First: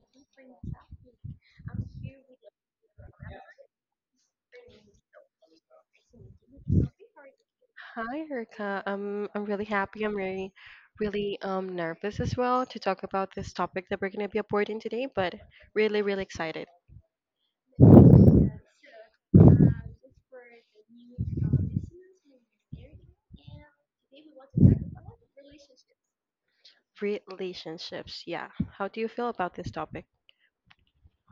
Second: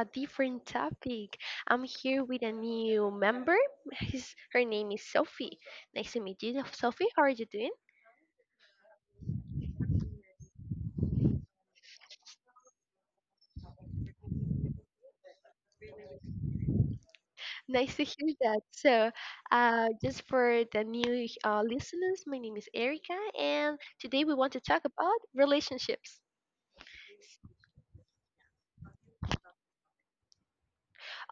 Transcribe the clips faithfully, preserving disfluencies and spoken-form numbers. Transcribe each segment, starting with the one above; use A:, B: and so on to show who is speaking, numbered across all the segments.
A: a different topic. I'm here with a new member. His, her name is Sophie. Nice to meet you, Sophie. How are you doing?
B: Hi, Erica. I'm I'm really happy. I'm really, really um, nervous as well to talk about this topic that we're going to be aborting today, but really, really excited.
A: Nice to hear that. So, uh, just for the new uh, listeners, my name is Erica, and today we want to talk about relationships.
B: Relationships, yeah. How do you feel about this topic?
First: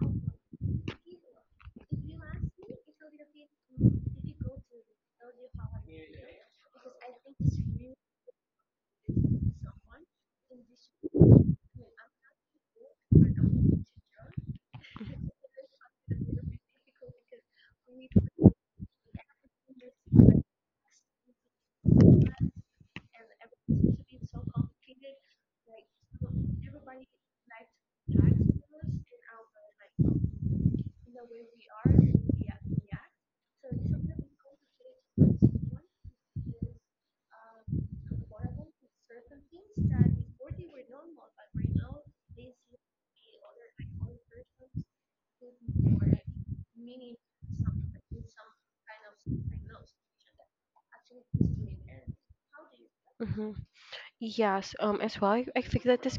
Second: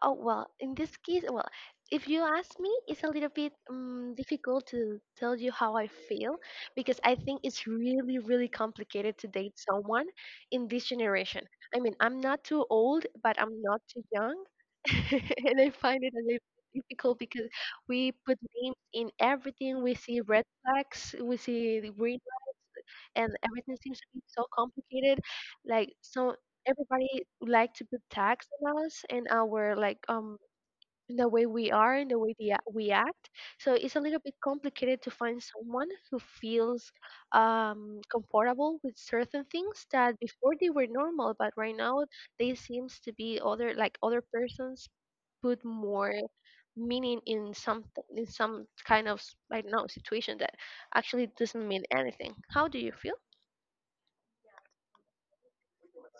A: Oh, well, in this case, well, if you ask me, it's a little bit um, difficult to tell you how I feel because I think it's really, really complicated to date someone in this generation. I mean, I'm not too old, but I'm not too young. And I find it a little difficult because we put names in everything. We see red flags, we see the green flags, and everything seems to be so complicated. Like, so everybody would like to put tags on us and our like um the way we are and the way the, we act. So it's a little bit complicated to find someone who feels um, comfortable with certain things that before they were normal, but right now they seems to be other like other persons put more meaning in some in some kind of s- I don't know situation that actually doesn't mean anything. How do you feel?
B: hmm Yes, um, as well, I, I think that this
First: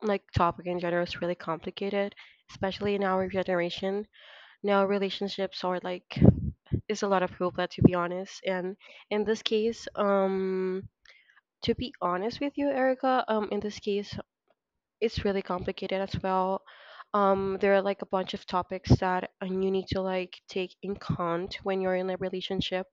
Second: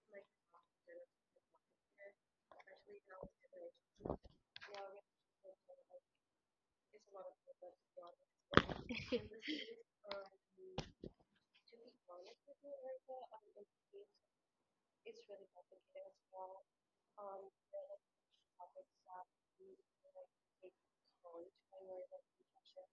B: like topic in general is really complicated, especially in our generation. Now relationships are like is a lot of hoopla, to be honest. And in this case, um, to be honest with you, Erica, um, in this case, it's really complicated as well. Um, there are like a bunch of topics that um, you need to like take in count when you're in a relationship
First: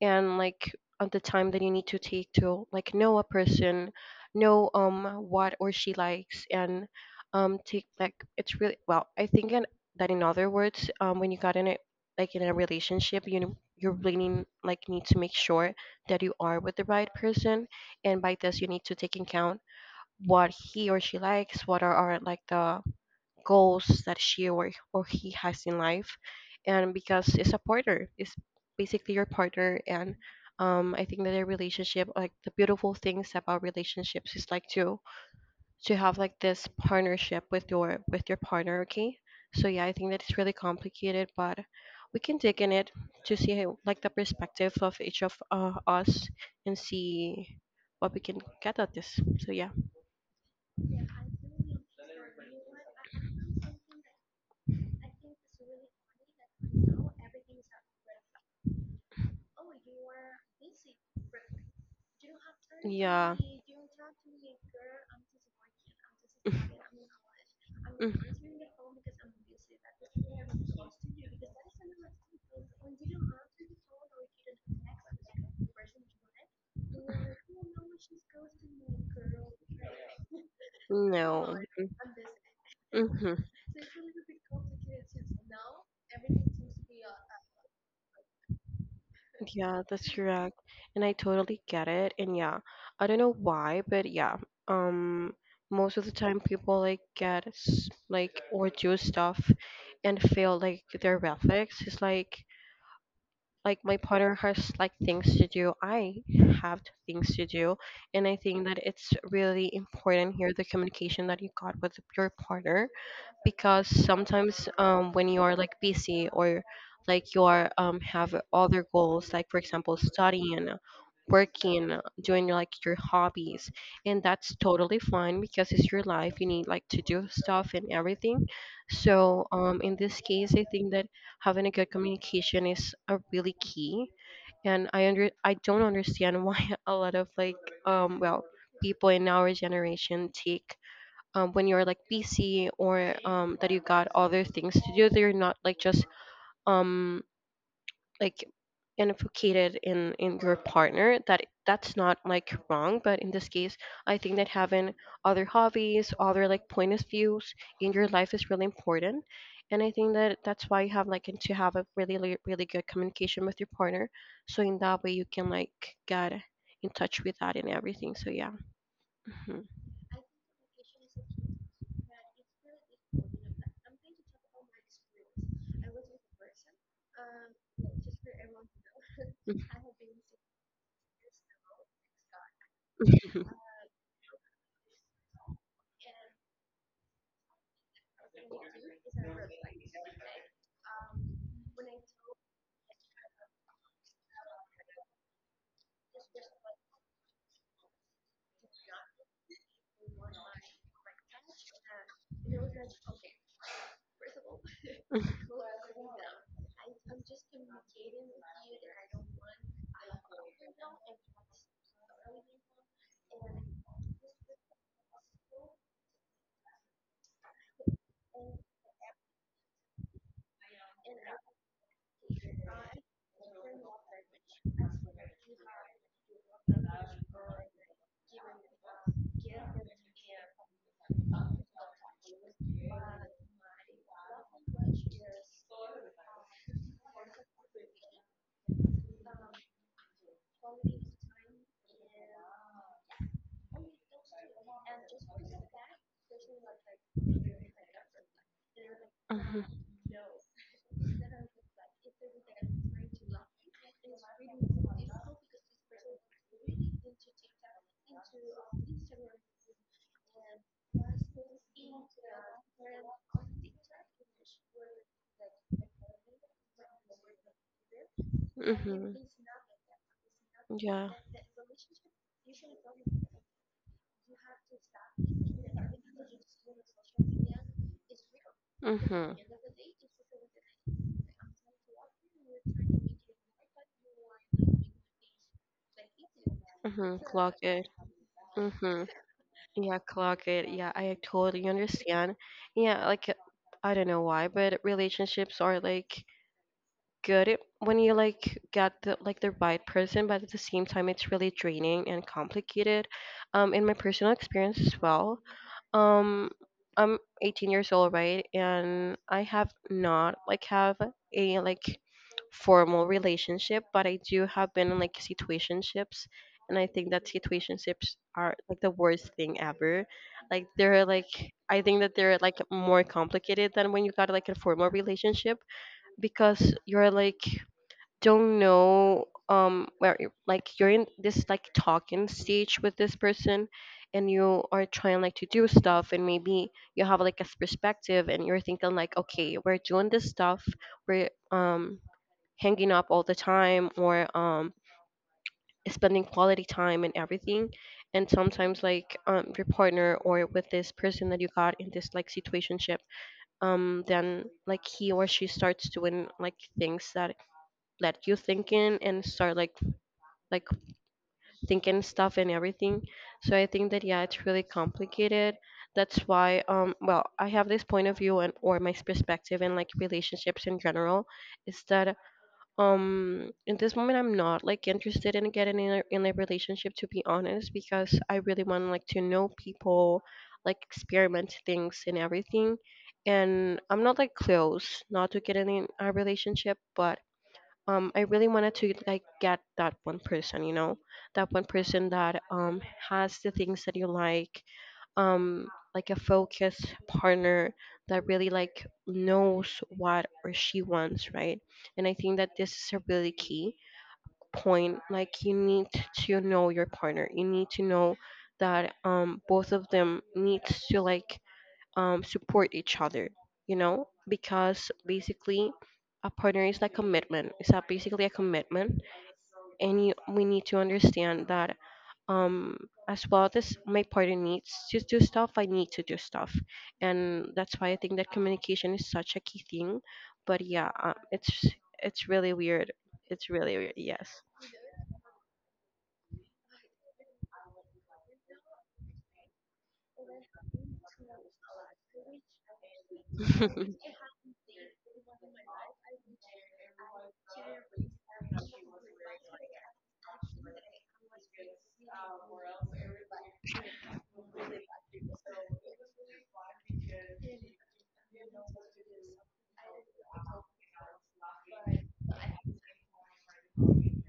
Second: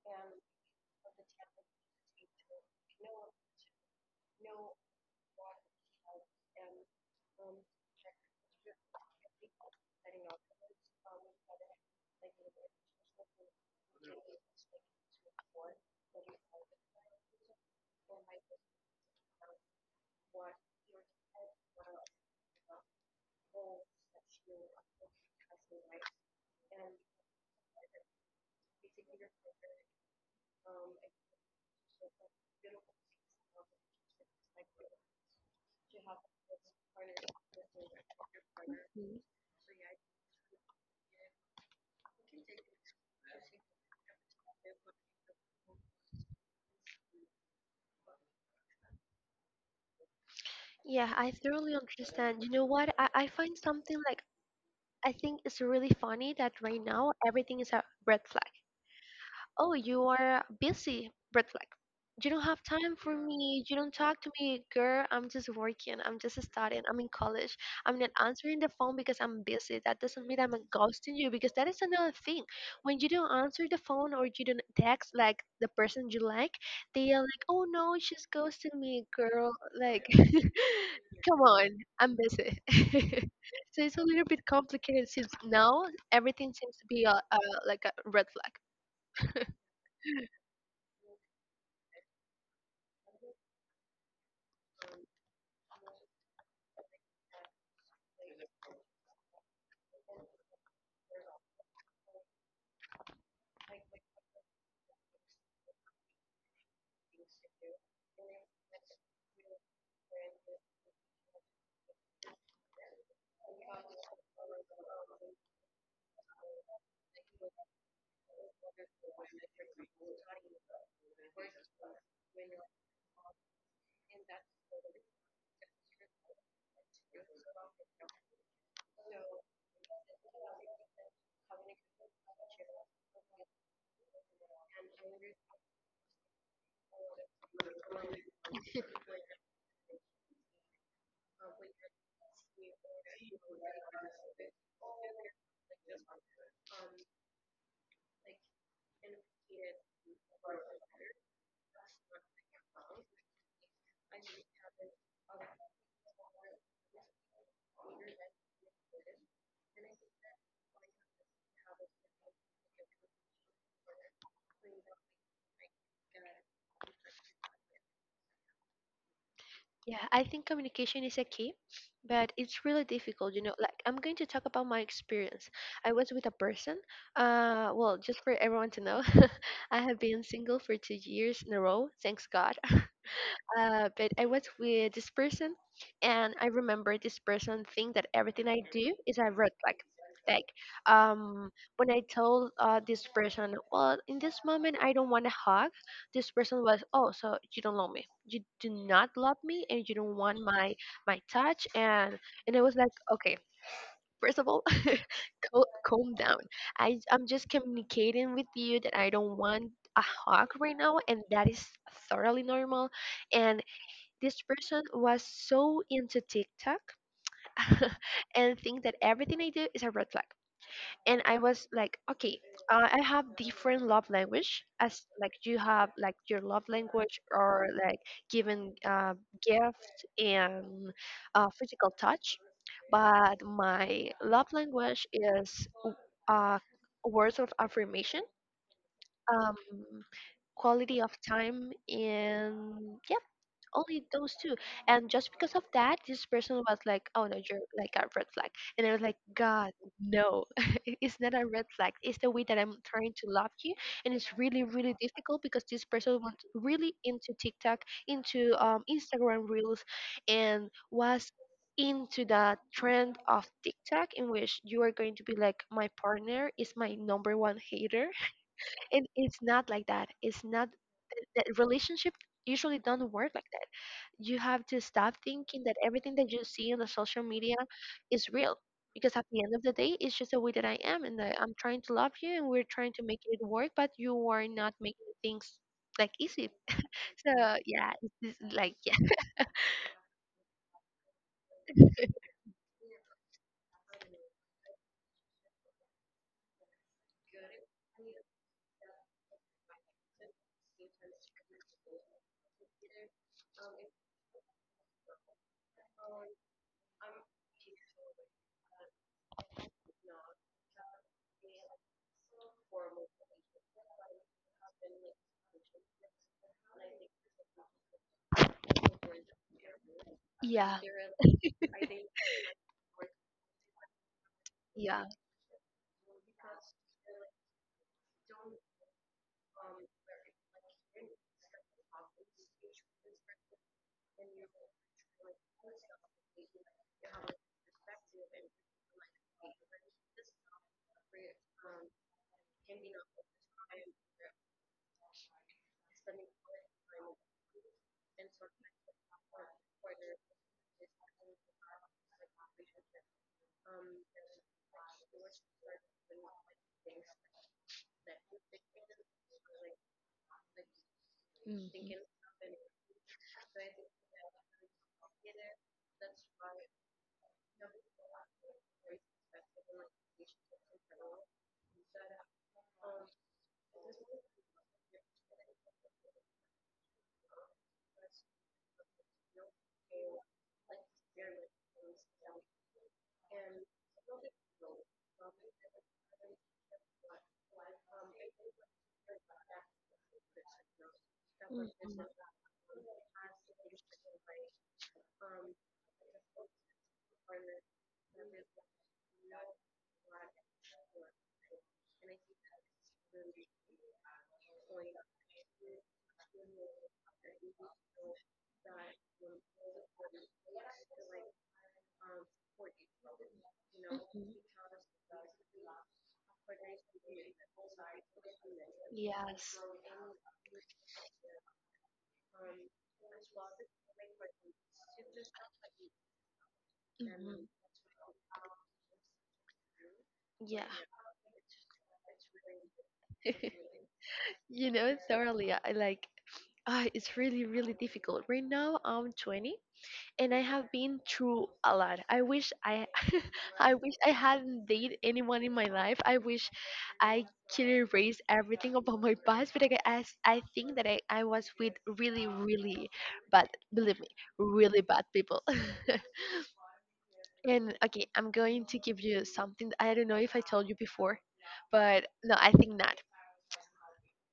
B: and like at the time that you need to take to like know a person, know um what or she likes and um take like it's really well I think in, that in other words um when you got in it like in a relationship, you know, you really need- like need to make sure that you are with the right person, and by this you need to take in count what he or she likes, what are, are like the goals that she or, or he has in life. And because it's a partner, it's basically your partner. And um, I think that a relationship, like the beautiful things about relationships is like to to have like this partnership with your with your partner, okay?
A: Mhm.
B: So yeah, I think that it's really complicated, but we can dig in it to see how, like the perspective of each of uh, us and see what we can get at this. So yeah.
A: Yeah, I thoroughly understand. You know what? I, I find something like I think it's really funny that right now everything is a red flag. Oh, you are busy. Red flag. You don't have time for
B: Yeah.
A: me. You don't talk to me, girl. I'm just working. I'm just studying. I'm in college. I'm not
B: Mhm.
A: answering the phone because I'm busy. That doesn't mean I'm ghosting you because that is another thing. When you don't answer the phone or you don't text like the person you like, they are like, oh no, she's ghosting me, girl. Like, come
B: No.
A: on, I'm busy.
B: Mm-hmm.
A: So it's a little bit complicated since now everything seems to be a, a like a red flag.
B: Yeah, that's correct. And I totally get it. And yeah, I don't know why, but yeah, um, most of the time people like get s- like overdo stuff and feel like their are is like like my partner has like things to do, I have things to do, and I think that it's really important here the communication that you got with your partner, because sometimes um, when you are like busy or like you are um, have other goals, like for example studying, working, doing like your hobbies, and that's totally fine because it's your life, you need like to do stuff and everything. So um, in this case I think that having a good communication is a really key. And I under I don't understand why a lot of like um well people in our generation take um, when you're like busy or um, that you got other things to do, that you're not like just um, like unificated in in your partner, that that's not like wrong, but in this case I think that having other hobbies, other like point of views in your life is really important. And I think that that's why you have like and to have a really, really, really good communication with your partner, so in that way you can like get in touch with that and everything. So yeah.
A: Yeah, I think communication is a key, but it's really difficult, you know. Like, I'm going to talk about my experience. I was with a person, uh, well, just for everyone to know. I have been single for two years in a row, thanks God.
B: Mhm.
A: Uh, but I was with this person, and I remember this person think that everything I do is a red flag. Like, um, when I told uh, this person, well, in this moment I don't want a hug, this person was, oh, so you don't love me, you do not love me, and you don't want my my touch, and and I was like, okay, first of all, cal- calm down. I I'm just communicating with you that I don't want a hug right now, and that is thoroughly normal. And this person was so into TikTok. And think that everything I do is a red flag. And I was like, okay, uh, I have different love language as like you have like your love language or like giving uh, gift and uh, physical touch, but my love language is uh, words of affirmation, um, quality of time, and only those two. And just because of that, this person was like, "Oh no, you're like a red flag." And I was like,
B: Uh-huh.
A: "God, no, It- it's not a red flag. It's the way that I'm trying to love you." And it's really, really difficult because this person was really into TikTok, into um, Instagram Reels, and was into the trend of TikTok in which you are going to be like my partner is my number one hater. And
B: Mm-hmm.
A: it's not like that. It's not
B: Yeah.
A: that relationship usually don't work like that. You have to stop thinking that everything that you see on the social media is real because at
B: Mm-hmm.
A: the end of the day it's just the way that I am. And I, i'm trying to love you and we're trying to make it work, but you are not making things like easy.
B: Mm-hmm.
A: So
B: Clock it.
A: yeah, it's just like yeah.
B: Mm-hmm. Yeah, clock it. Yeah, I totally understand. Yeah, like I don't know why, but relationships are like good it, when you like get the like the right person, but at the same time it's really draining and complicated. Um, in my personal experience as well, um, I'm eighteen years old, right, and I have not like have a like formal relationship, but I do have been in like situationships. And I think that situationships are like the worst thing ever, like
A: Yeah.
B: they're like I think that they're like more complicated than when you got like a formal
A: Yeah.
B: relationship, because you're like don't know um where you like you're in this like talking stage with this person, and you are trying like to do stuff, and maybe you have like a perspective and you're thinking like okay, we're doing this stuff, we're um hanging up all the time or um spending quality time and everything. And sometimes like um your partner or with this person that you got in this like situationship, um then like he or she starts doing like things that let you thinking and start like like
A: Mhm. Mhm.
B: thinking stuff and everything. So I think that yeah, it's really complicated. That's why um well I have this point of view and or my perspective in like relationships in general is that um in this moment I'm not like interested in getting in a, in a relationship, to be honest, because I really want like to know people, like experiment things and everything. And I'm not like close not to getting in a relationship, but um I really wanted to like get that one person, you know, that one
A: Mhm.
B: person that um has the things that you like, um like a focused partner that really like knows what or she wants, right? And I think that this is a really key point. Like you need to know your partner. You need to know that um both of them needs to like um, support each other, you know, because basically a partner is like commitment. It's a, basically a commitment,
A: Yes.
B: and you, we need to understand that um, as well as my partner needs to do stuff, I need to do stuff,
A: Mhm.
B: and that's why I think that communication is such a key thing. But
A: Yeah.
B: yeah, uh, it's it's really weird. It's really weird. Yes.
A: You know, thoroughly. I like, ah, it's really, really difficult. Right now, I'm twenty and I have been through a lot. I wish I, I wish I hadn't dated anyone in my life. I wish I could erase everything about my past, but I, g- I s- I think that I, I was with really, really bad, believe me, really bad people. And okay, I'm going to give you something that I don't know if I told you before, but no, I think not.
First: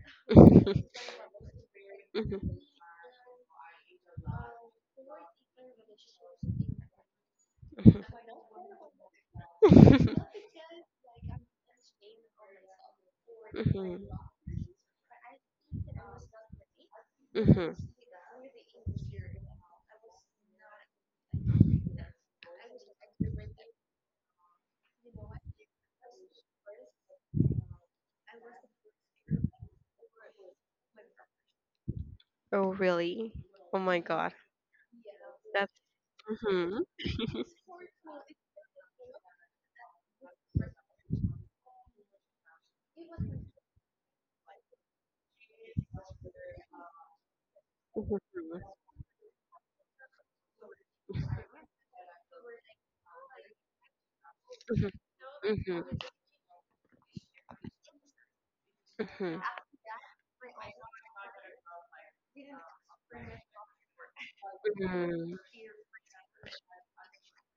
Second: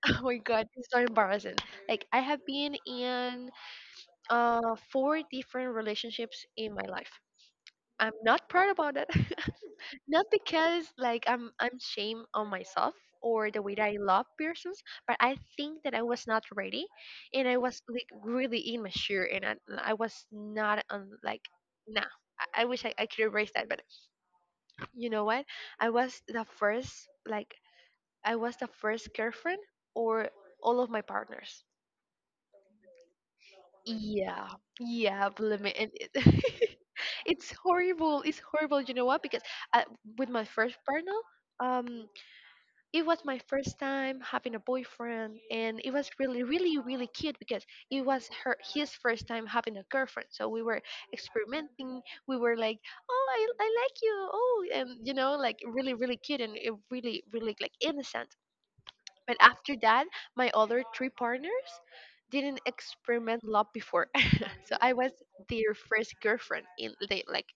A: Oh my God, this
B: Mhm.
A: is so embarrassing. Like I
B: Mhm.
A: have been in uh four different relationships in my life. I'm not proud about it. Not because like I'm I'm shame on myself or the way that I love persons, but I think that I was not ready
B: Mhm.
A: and
B: Mhm.
A: I
B: Mhm.
A: was like really immature, and I, I was not on like nah. I, I wish I, I could erase that, but you know what? I was the first like I was the first girlfriend or all of my partners.
B: Oh, really? Oh my God.
A: Yeah, yeah, blimey,
B: That's.
A: and it,
B: hmm
A: it's horrible. It's horrible. You know what? Because I, with my first partner, um, it was my first time having a boyfriend, and it was really, really, really cute because it was her his first time having a girlfriend. So we were experimenting. We were like, "Oh, I, I like you." Oh, and you know,
B: hmm
A: like
B: hmm
A: really, really cute and it really, really like innocent. But
B: Mhm.
A: after that, my other three partners didn't experiment a lot before so I was
B: Mm.
A: their first girlfriend in the like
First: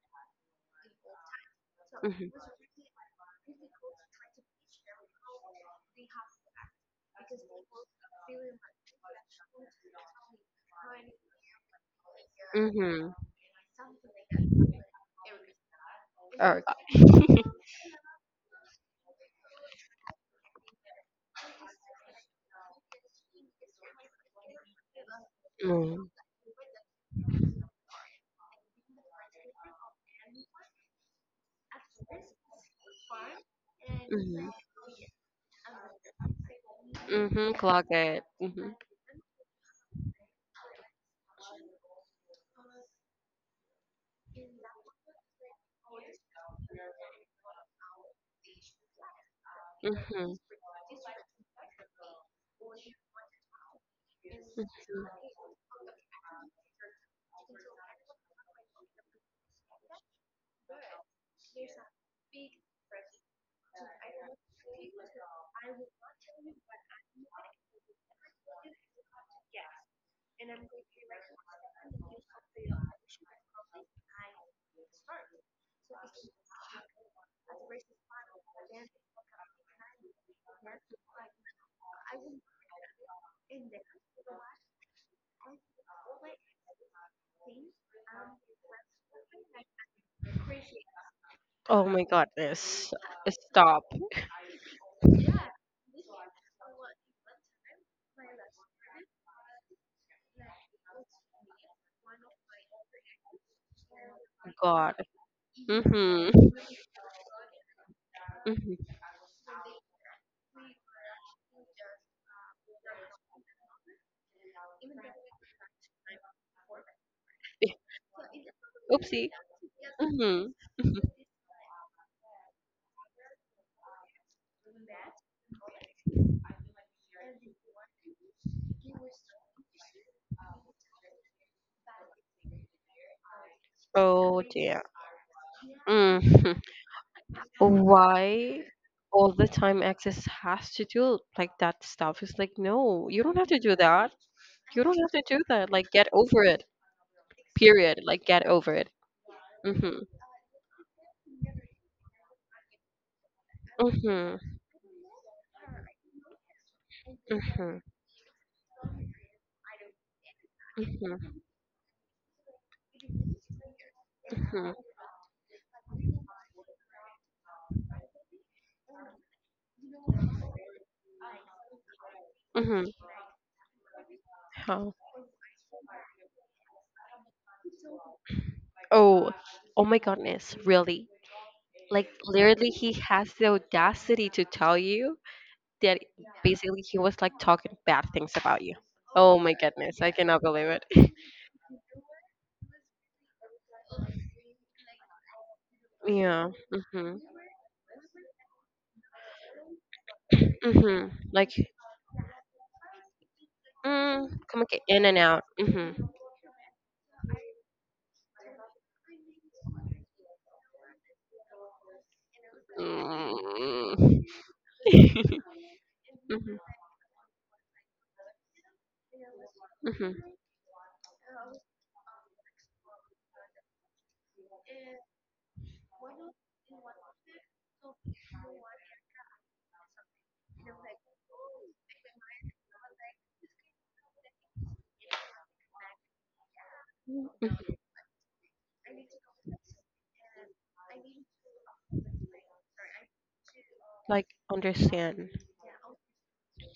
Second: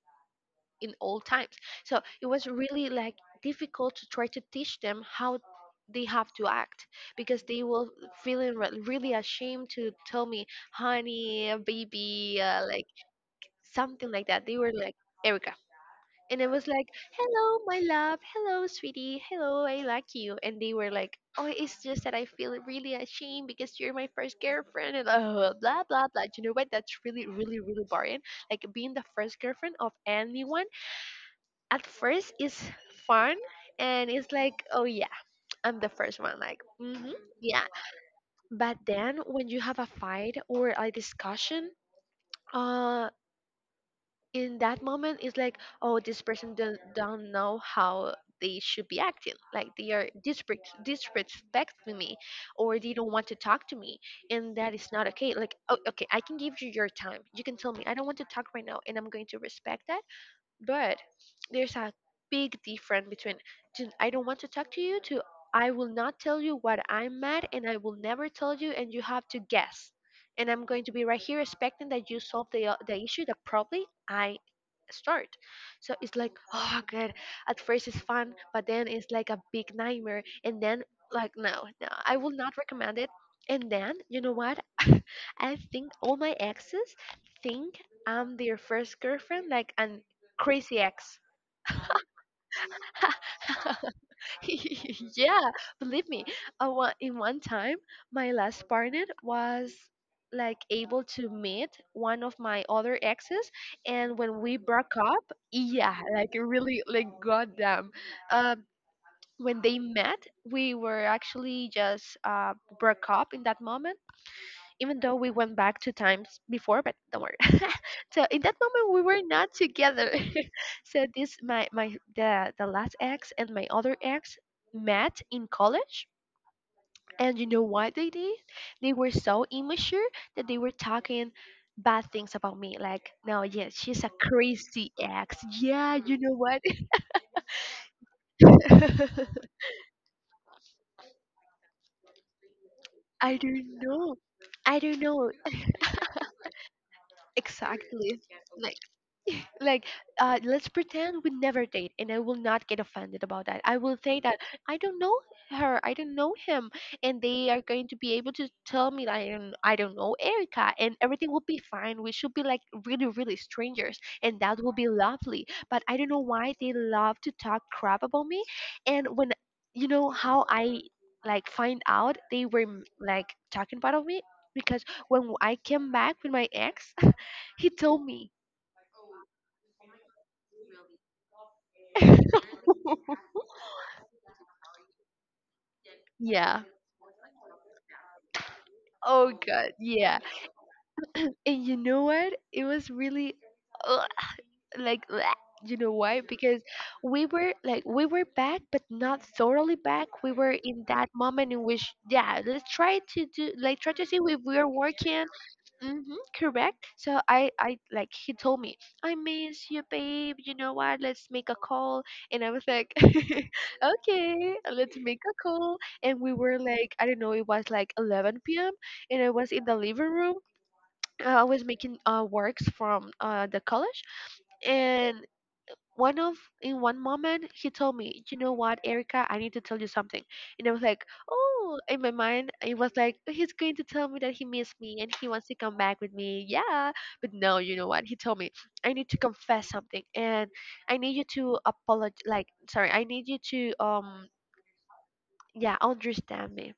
A: in old times. So
B: Mhm.
A: it
B: Mhm. Okay.
A: was really like difficult to try to teach them how they have to act because they were feeling re- really ashamed to tell me honey baby, uh, like something like that. They were like, "Erica," and it was like, "Hello, my love. Hello, sweetie. Hello, I like you." And they were like, "Oh, it's just that I feel really ashamed because you're my first girlfriend." And uh, blah blah
B: Mm.
A: blah. You know what? That's really really really boring. Like being the first girlfriend of anyone at first is fun, and it's
B: Mhm.
A: like, "Oh yeah, I'm the first one." Like, mm-hmm,
B: Mhm.
A: yeah.
B: Clock it. Mhm.
A: But then when you have a fight or a discussion. Uh, in that moment it's like oh this person don't, don't know how they should be acting like they are
B: Mhm.
A: disrespect, disrespecting me or they don't want to talk to me, and that is not okay. Like, oh, okay, I can give you your time. You can tell me I don't want to talk right now and I'm going to respect that. But there's a big difference between "Dude, I don't want to talk to you" to "I will not tell you what I'm mad and I will never tell you and you have to guess. And I'm going to be right here expecting that you solve the, uh, the issue that probably I start." So it's like, oh God, at first it's fun, but then it's like a big nightmare. And then like no, no, I will not recommend it. And then you know what? I think all my exes think I'm their first girlfriend, like an Crazy X.
B: Oh my goodness. Stop.
A: Yeah, believe me. I wa- in one time, my last partner was like able to meet one of my other exes, and when we
B: God.
A: broke up, yeah,
B: Mm-hmm.
A: like really, like goddamn, uh,
B: Mm-hmm.
A: when they met, we were actually just uh, broke up in that moment. Even though we went back two times before, but don't worry. So in that moment we were
B: Oopsie.
A: not together.
B: Mm-hmm.
A: So this my my the the last ex and my other ex met in college. And you know what they did? They were so immature that they were talking bad things about me like, "No, yes, she's a
B: Oh dear.
A: crazy ex, yeah, you know
B: Mm-hmm.
A: what."
B: Why all the time access has to do like that stuff? It's like, no, you don't
A: I
B: have to
A: don't
B: do that.
A: know. I
B: You don't
A: don't
B: have to
A: know.
B: do that. Like, get over it. Period.
A: Exactly.
B: Like, get over it.
A: Like,
B: Mhm.
A: uh, let's pretend we never date and I will not get offended about that. I will say that
B: Mhm.
A: I don't know her, I don't know him, and they are
B: Mhm.
A: going to be able to tell me that i don't, I don't know Erica, and everything
B: Mhm.
A: will be fine. We should be like really really strangers and that
B: Mhm.
A: will be lovely. But I don't know why they love to talk crap about me. And when you know how I like find out they were mm,
B: Mhm.
A: like talking about me. Because
B: How?
A: when I came back with my ex, he told me.
B: Oh. Oh my goodness. Really? Like, literally, he has the audacity to tell you that
A: Yeah.
B: basically he was like talking bad things about you.
A: Oh
B: Oh my
A: God,
B: goodness. I
A: yeah.
B: cannot believe it.
A: And you know what? It was really ugh, like bleh. You know why?
B: Yeah.
A: Because
B: Mhm.
A: we were like we were back but not thoroughly back. We were in that
B: Mhm.
A: moment
B: Like.
A: in which, yeah, let's try to do like try to see
B: Mm,
A: if we are
B: communicate in and
A: working.
B: out. Mm-hmm.
A: Mm-hmm, correct. So I I like he told me, "I miss you, babe. You know what? Let's make a call." And I was like,
B: Mm.
A: "Okay, let's make a call." And we
B: Mhm,
A: were like, I don't know, it was like eleven p m p.m and I was in the living
B: mhm,
A: room. I was making uh, works from uh, the college, and one of in one moment he told me, "You know what, Erica? I need to tell you something." And I was like, "Oh!" In my mind, it was like he's going to tell me that he missed me and he wants to come back with me. Yeah, but no, you
B: mhm.
A: know what? He told me, I need to confess something, and I need you to apologize. Like, sorry, I need you to, um
B: Like understand.
A: yeah, understand me.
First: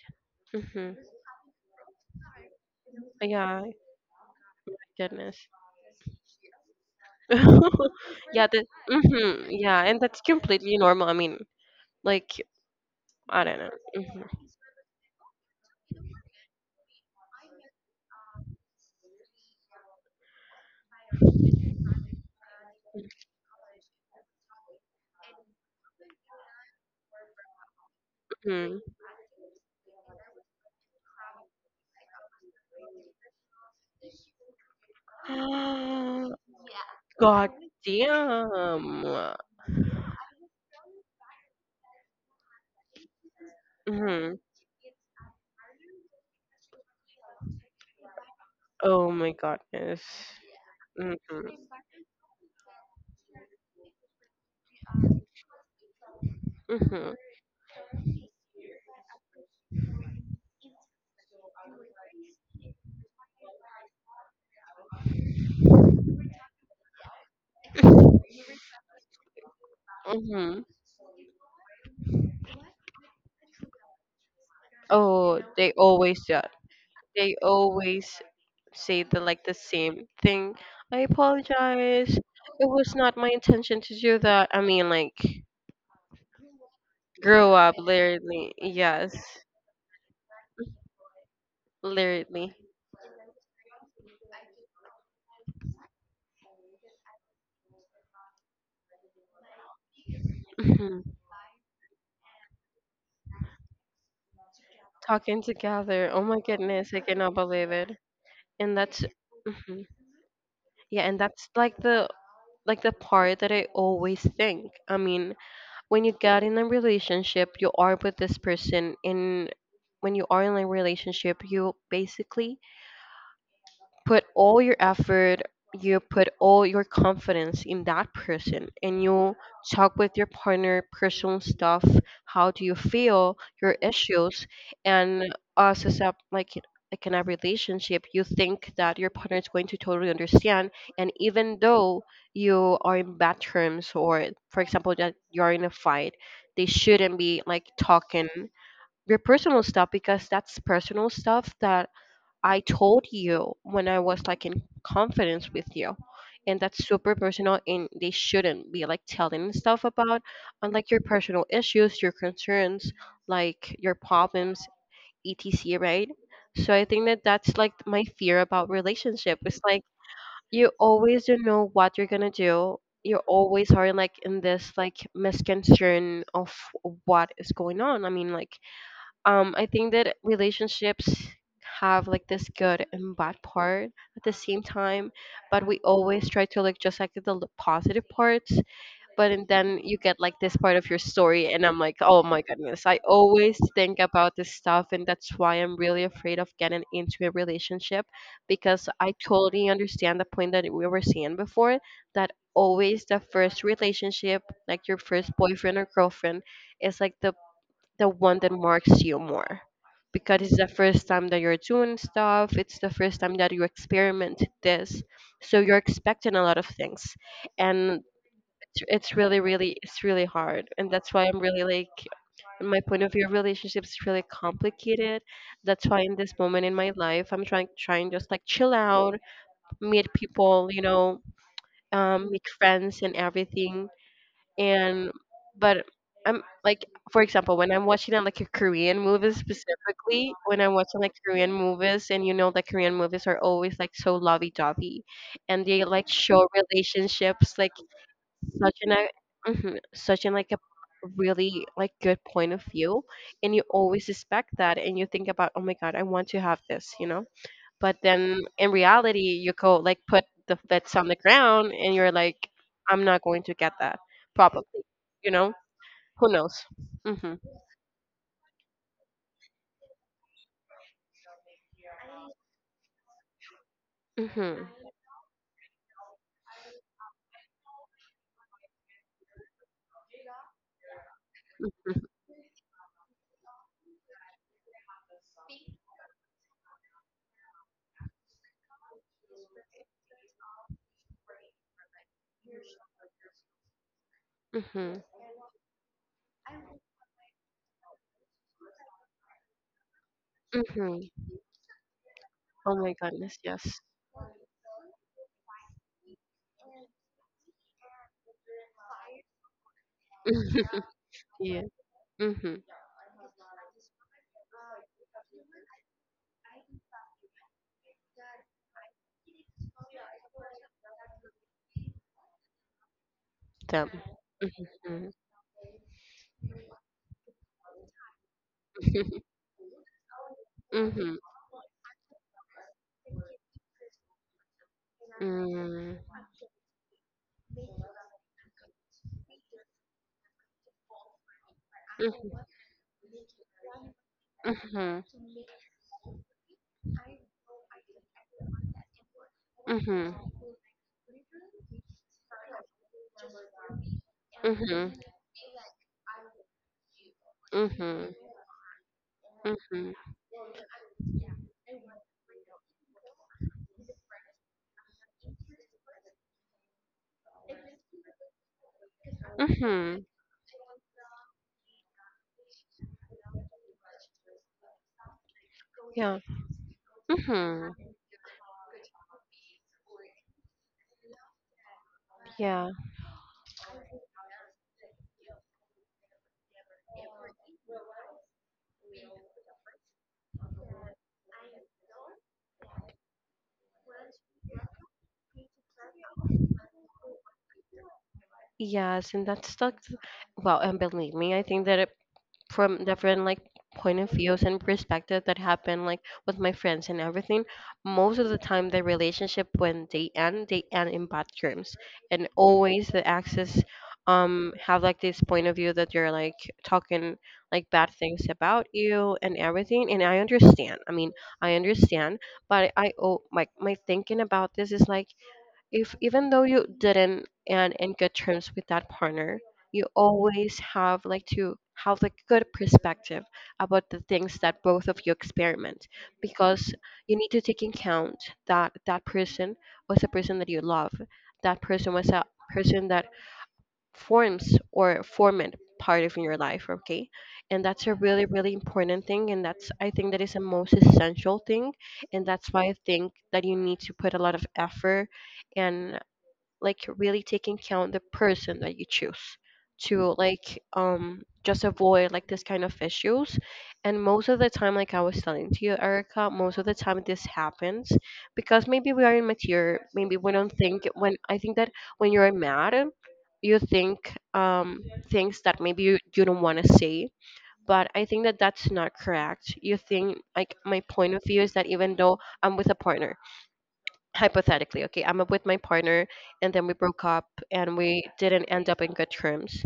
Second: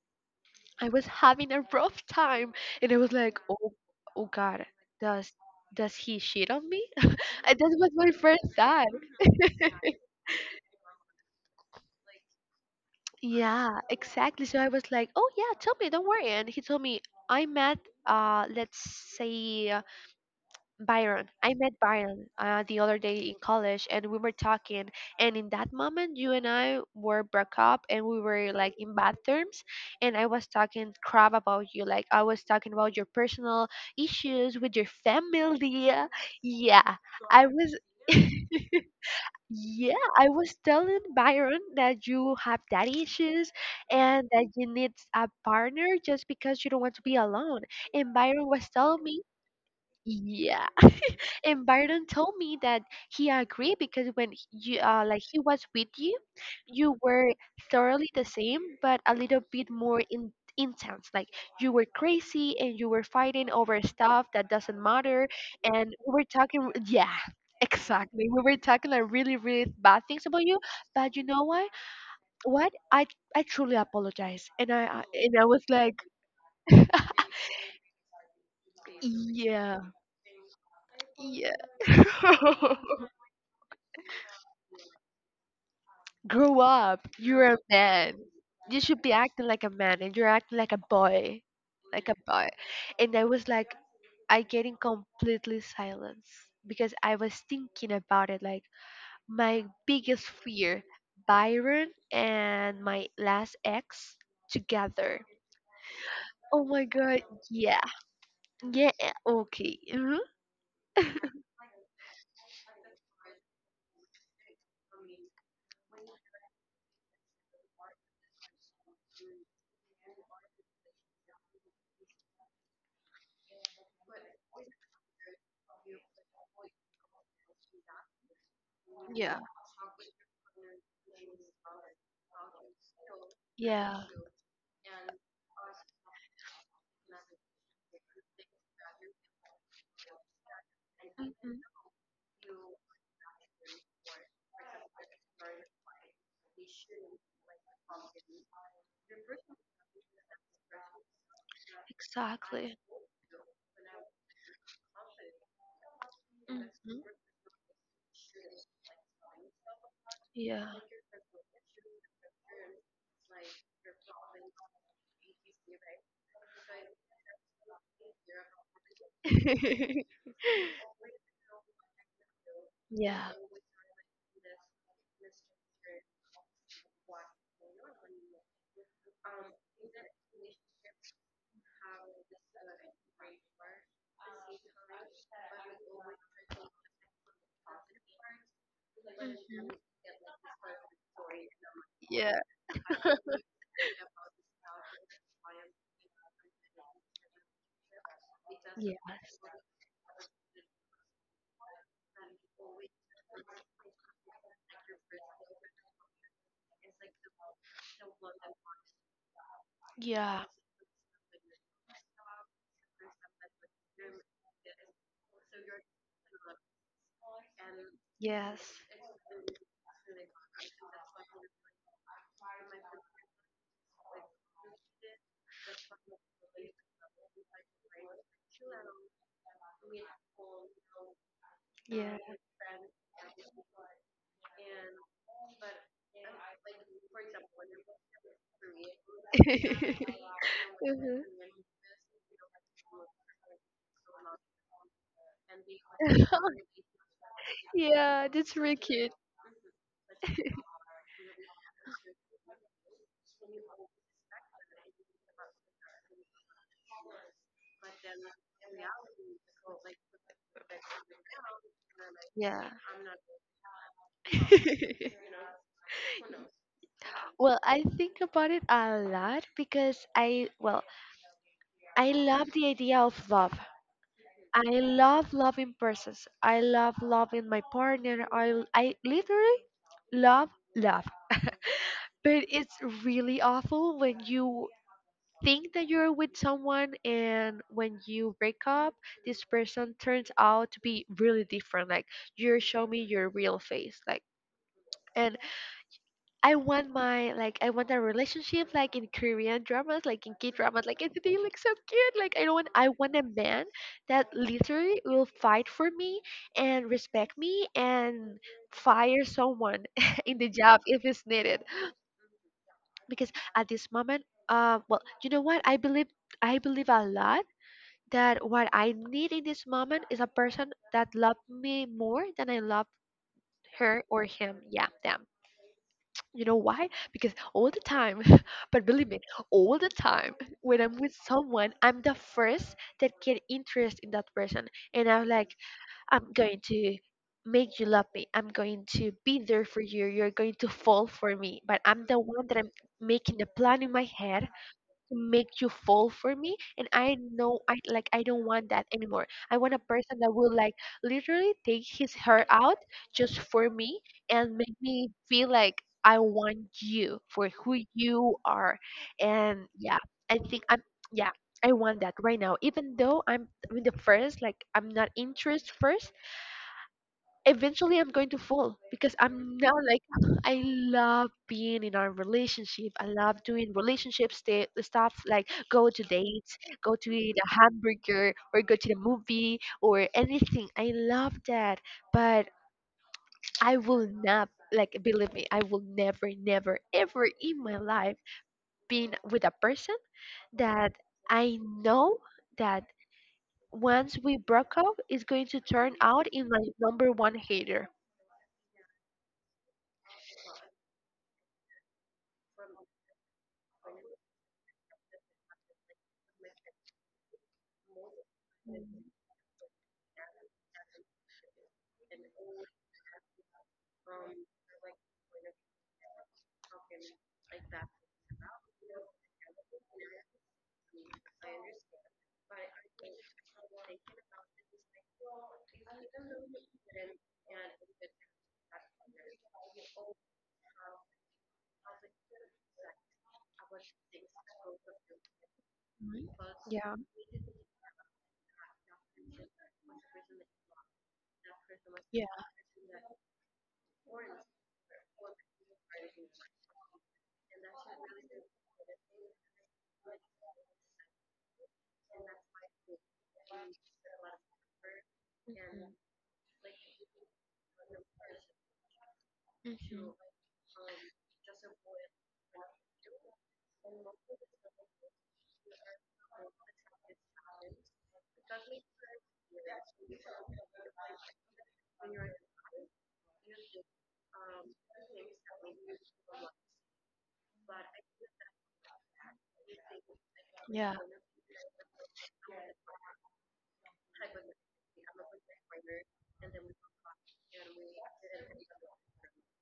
A: I
B: hmm
A: was having a rough time, and I was like,
B: Yeah.
A: "Oh, oh God,
B: My
A: does
B: goodness.
A: does he cheat on me?" And that was my first
B: Yeah. That.
A: time.
B: hmm Yeah, and that's completely normal. I mean, like I don't
A: Yeah,
B: know.
A: exactly. So I was like, "Oh yeah, tell me, don't worry." And he told me, "I met, uh, let's say." Byron. I met Byron, uh, the other day in college, and we were talking. And in that moment, you and I were broke up, and we were
B: hmm
A: like
B: hmm
A: in bad terms. And I was talking crap about you, like I was talking about your personal issues with your family. Yeah, yeah, I
B: God
A: was.
B: damn.
A: Yeah, I was telling Byron that you have daddy issues and
B: hmm
A: that you need a partner just because you don't want to be alone. And Byron was telling
B: Oh
A: me,
B: my goodness.
A: yeah,
B: Mm-hmm.
A: and Byron told me that he agreed because when he- you uh, like he was with you, you
B: Mm-hmm.
A: were thoroughly the same, but a little bit more, in, intense. Like you were crazy and you were fighting over stuff that doesn't matter, and we were talking. Yeah, exactly. We were talking like really, really bad things about
B: Mm-hmm.
A: you. But you know what? What I I truly apologize, and I, I and
B: Oh,
A: I was
B: they
A: like,
B: always do. That. They always say the like the
A: yeah,
B: same thing. I
A: yeah.
B: apologize. It was not my intention to do that. I mean, like,
A: Grow up.
B: grow
A: You're a
B: up,
A: man.
B: literally.
A: You should be
B: Yes,
A: acting like a man and you're acting like a boy. Like a boy.
B: literally.
A: And I was like, I getting completely silenced because I was thinking about it, like, my biggest fear,
B: Mhm.
A: Byron and my last ex together.
B: Talking together. Oh my
A: Oh my
B: goodness, I
A: god,
B: cannot believe
A: yeah.
B: it. And
A: Yeah,
B: that's
A: okay.
B: mhm.
A: Hmm.
B: Yeah, and that's like the like the part that I always think. I mean, when you get in a relationship you are with this person, and when you are in a relationship you basically put all your effort, you put all your confidence in that person, and you
A: Yeah.
B: talk with your partner personal stuff. How do you feel? Your
A: Yeah.
B: issues, and us as a like like in a relationship, you think that your partner is going to totally understand, and even
A: Hmm.
B: though you are in bad terms, or for example that you are in a fight, they shouldn't be like talking your personal stuff, because that's personal stuff that I
A: Exactly.
B: told you when I was like in confidence with you, and that's
A: Hmm.
B: super personal, and they shouldn't be like telling stuff about
A: Yeah.
B: unlike your personal issues, your concerns, like your problems, et cetera. Right? So I think that that's like my fear about relationship. It's like you always don't know what you're gonna do. You
A: Yeah.
B: always are like in this like misconception of what is going on. I mean, like um I think that relationships have like this good and bad part at the same time, but we always try to like just like the l- positive parts. But and
A: Mhm.
B: then you get like this part of your story, and I'm like, oh my
A: Yeah.
B: goodness, I always think about this stuff, and that's why I'm really afraid of getting into a relationship, because I
A: Yes.
B: totally understand the point that we were saying before, that always the first relationship, like your first boyfriend or girlfriend, is like the the one that marks you more, because
A: Yeah.
B: it's the first time that you're doing stuff, it's the first time that you experiment this, so you're expecting a lot of things. And
A: Yes.
B: it's it's really, really, it's really hard. And that's why I'm really like, in my point of view, relationships really complicated. That's why in this moment in my life I'm trying trying just like chill out, meet people, you know
A: Yeah.
B: um, make friends and everything. And but I'm like, for example, when I'm watching uh, like a Korean movies, specifically when I'm watching like
A: Mhm.
B: Korean movies, and you know that Korean movies are always like so lovey dovey, and they like show relationships like
A: Yeah, that's
B: such
A: really
B: an
A: cute.
B: a mhm, such an like a really like good point of view. And you always expect that, and you think about, oh my god, I want to have this you know But then in reality you go like put the bets on the ground, and you're like,
A: Yeah.
B: I'm not going to get that, probably, you know, who knows? Mhm.
A: Well, I think about it a lot because, I, well, I love the idea of love.
B: Mhm.
A: I love loving persons. I love loving my partner. I I literally love love.
B: Mhm.
A: But it's really awful when you think that you're with someone and when you break up, this person turns out to be really different. Like, you show me your real face. Like,
B: Mhm.
A: and I want my like I want a relationship like in Korean dramas, like in K dramas, like,
B: Mhm.
A: and they look so cute. Like, I don't want
B: Oh
A: I
B: my
A: want a
B: goodness,
A: man
B: yes.
A: that literally will fight for me and respect me and fire someone in the job if it's needed.
B: Yeah. Mhm.
A: Because at this moment, uh well, you know what? I believe I believe a lot that what I need in this moment is a person that love me more than I love
B: Them.
A: her or him. Yeah,
B: Mhm.
A: them. You know why? Because all the time, but believe me, all the time when I'm with
B: Mhm.
A: someone, I'm the first that get interest in that person, and I'm like,
B: Mm.
A: I'm going to make you love me. I'm going to be there for you. You're going to fall for me. But I'm the
B: Mhm.
A: one that I'm making the plan in my head, to make you fall for me. And I know, i like I don't want that anymore. I want a
B: Mhm.
A: person that will, like, literally take his hair out just for me and
B: Mhm.
A: make
B: Mhm.
A: me feel like, I want you for who
B: Mhm.
A: you are. And
B: Mhm.
A: yeah, I think I'm, yeah, I want that right now, even though I'm in the first, like, I'm not interest first, eventually I'm going to fall because I'm now
B: Mhm.
A: like, I love being in our relationship. I love doing relationship sta- stuff, like go to
B: Yeah.
A: dates, go to eat a
B: Mhm.
A: hamburger or go to the movie or anything. I love that, but
B: Yeah.
A: I will not, like, believe me, I will never, never, ever in my life being with a person that I know that once we broke up is going to turn out in my number one hater.
B: Yes, and that's like, well, and believe me, I think that it, from different like point of views and perspective, that happen like with my friends and everything. Most of the time the relationship, when they end, they end in bad terms, and always the exes um have like this point of view that you're like talking like bad things about you and everything. And I understand, I mean, I understand, but I, oh, like my thinking about this is like, if even though you didn't and in good terms with that partner, you always have like to have like good perspective about the things that both of you experiment,
A: Mhm.
B: because
A: Yeah,
B: you need to take in account that that person was a person that you love, that person was a
A: yeah.
B: person that forms or formed part of your life, okay? And that's a really, really important thing, and that's, I think that is the most essential thing. And that's why I think that you need to put a lot of effort
A: Mhm.
B: and like really taking count the person that you choose
A: Mhm.
B: to like um just avoid like this kind of issues. And most of the time, like I was telling to you, Erica, most of the time this happens because maybe we are immature, maybe we don't think. When I think that when you're mad, you think um things that maybe you, you don't want to say, but I think that that's not correct. You think like, my
A: Yeah.
B: point of view is that, even though I'm with a partner, hypothetically, okay, I'm with my partner and then we broke up and we didn't end up in good terms,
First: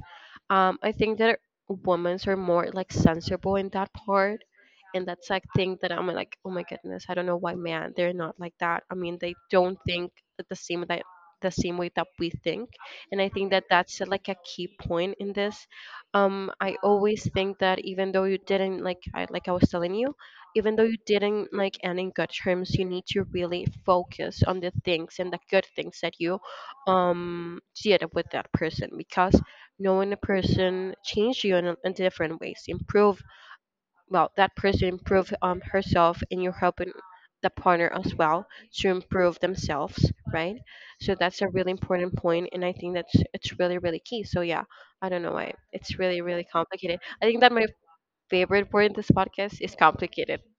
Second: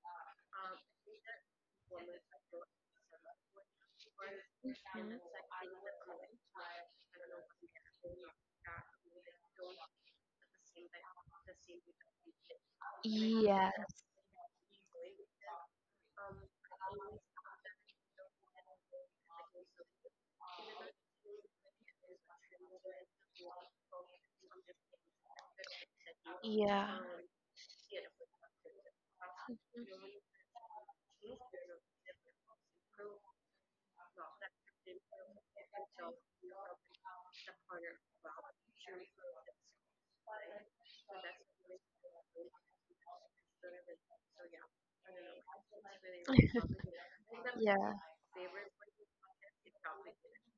B: um I think that women are more like sensible in that part.
A: Mhm.
B: And that's like thing that I'm like, oh my goodness, I don't know why man they're not like that. I mean, they don't think that the same that the same way that we think. And I think that
A: Yes.
B: that's uh, like a key point in this. um I always think that even though you didn't like I, like I was telling you, even though you didn't like end in good terms, you need to really focus on the things and the good things that you
A: Yeah.
B: um did with that person, because knowing a person changed you in, a- in different ways, improve, well, that person improve um herself, and you're helping the partner as well to improve themselves, right? So that's a really important point, and I think that's it's really, really key. So yeah, I don't know why it's really, really complicated. I think that my
A: Yeah.
B: favorite word in this podcast is complicated.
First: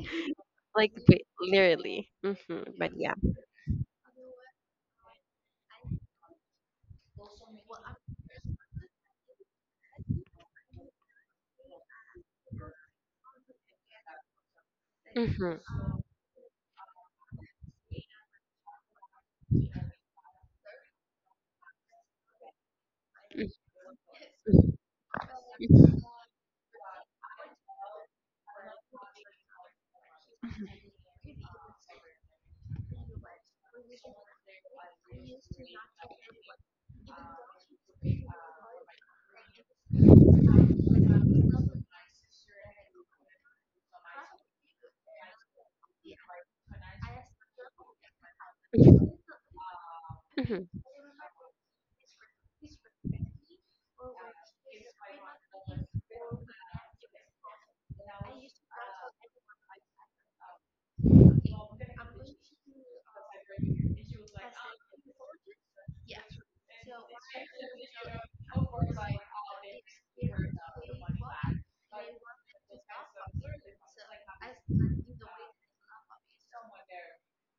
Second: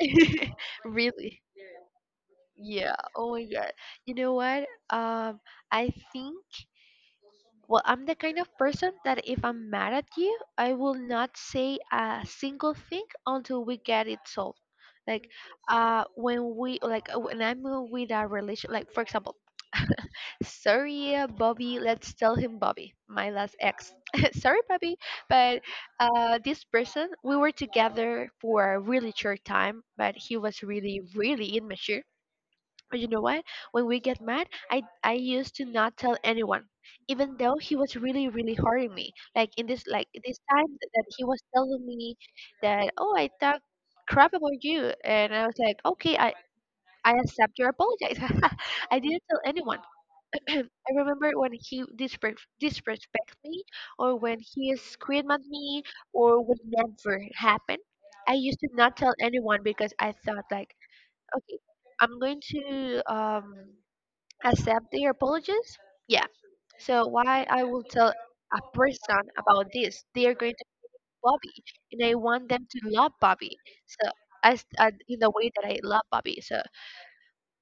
B: Like wi-
A: Really?
B: literally. Hmm. But
A: Yeah.
B: yeah.
A: Oh my God. You know what? Um, I think. Well, I'm the kind of person that if I'm mad at you, I will not say a single thing until we get it solved.
B: Hmm.
A: Like,
B: Hmm.
A: uh, when we like uh, when I'm, uh, with a relation, like, for example, sorry, uh, Bobby. Let's tell him Bobby, my last ex. Sorry, Bobby, but, uh, this person, we were together for a really short time, but he was really, really immature. But you know what? When we get mad, I I used to not tell anyone, even though he was really really hurting me. Like in this like this time that he was telling me that, oh, I talk crap about you, and I was like, okay, I I accept your apologize. I
B: Hmm.
A: didn't tell anyone.
B: Hmm.
A: I remember when he disrespect disrespect me, or when he screamed at me, or would never happen. I used to not tell anyone because I thought like, okay, I'm going to, um accept their apologies? Yeah. So why I will tell a person about this? They are going to Bobby, and I want them to love Bobby. So, as, uh, in the way that I love Bobby. So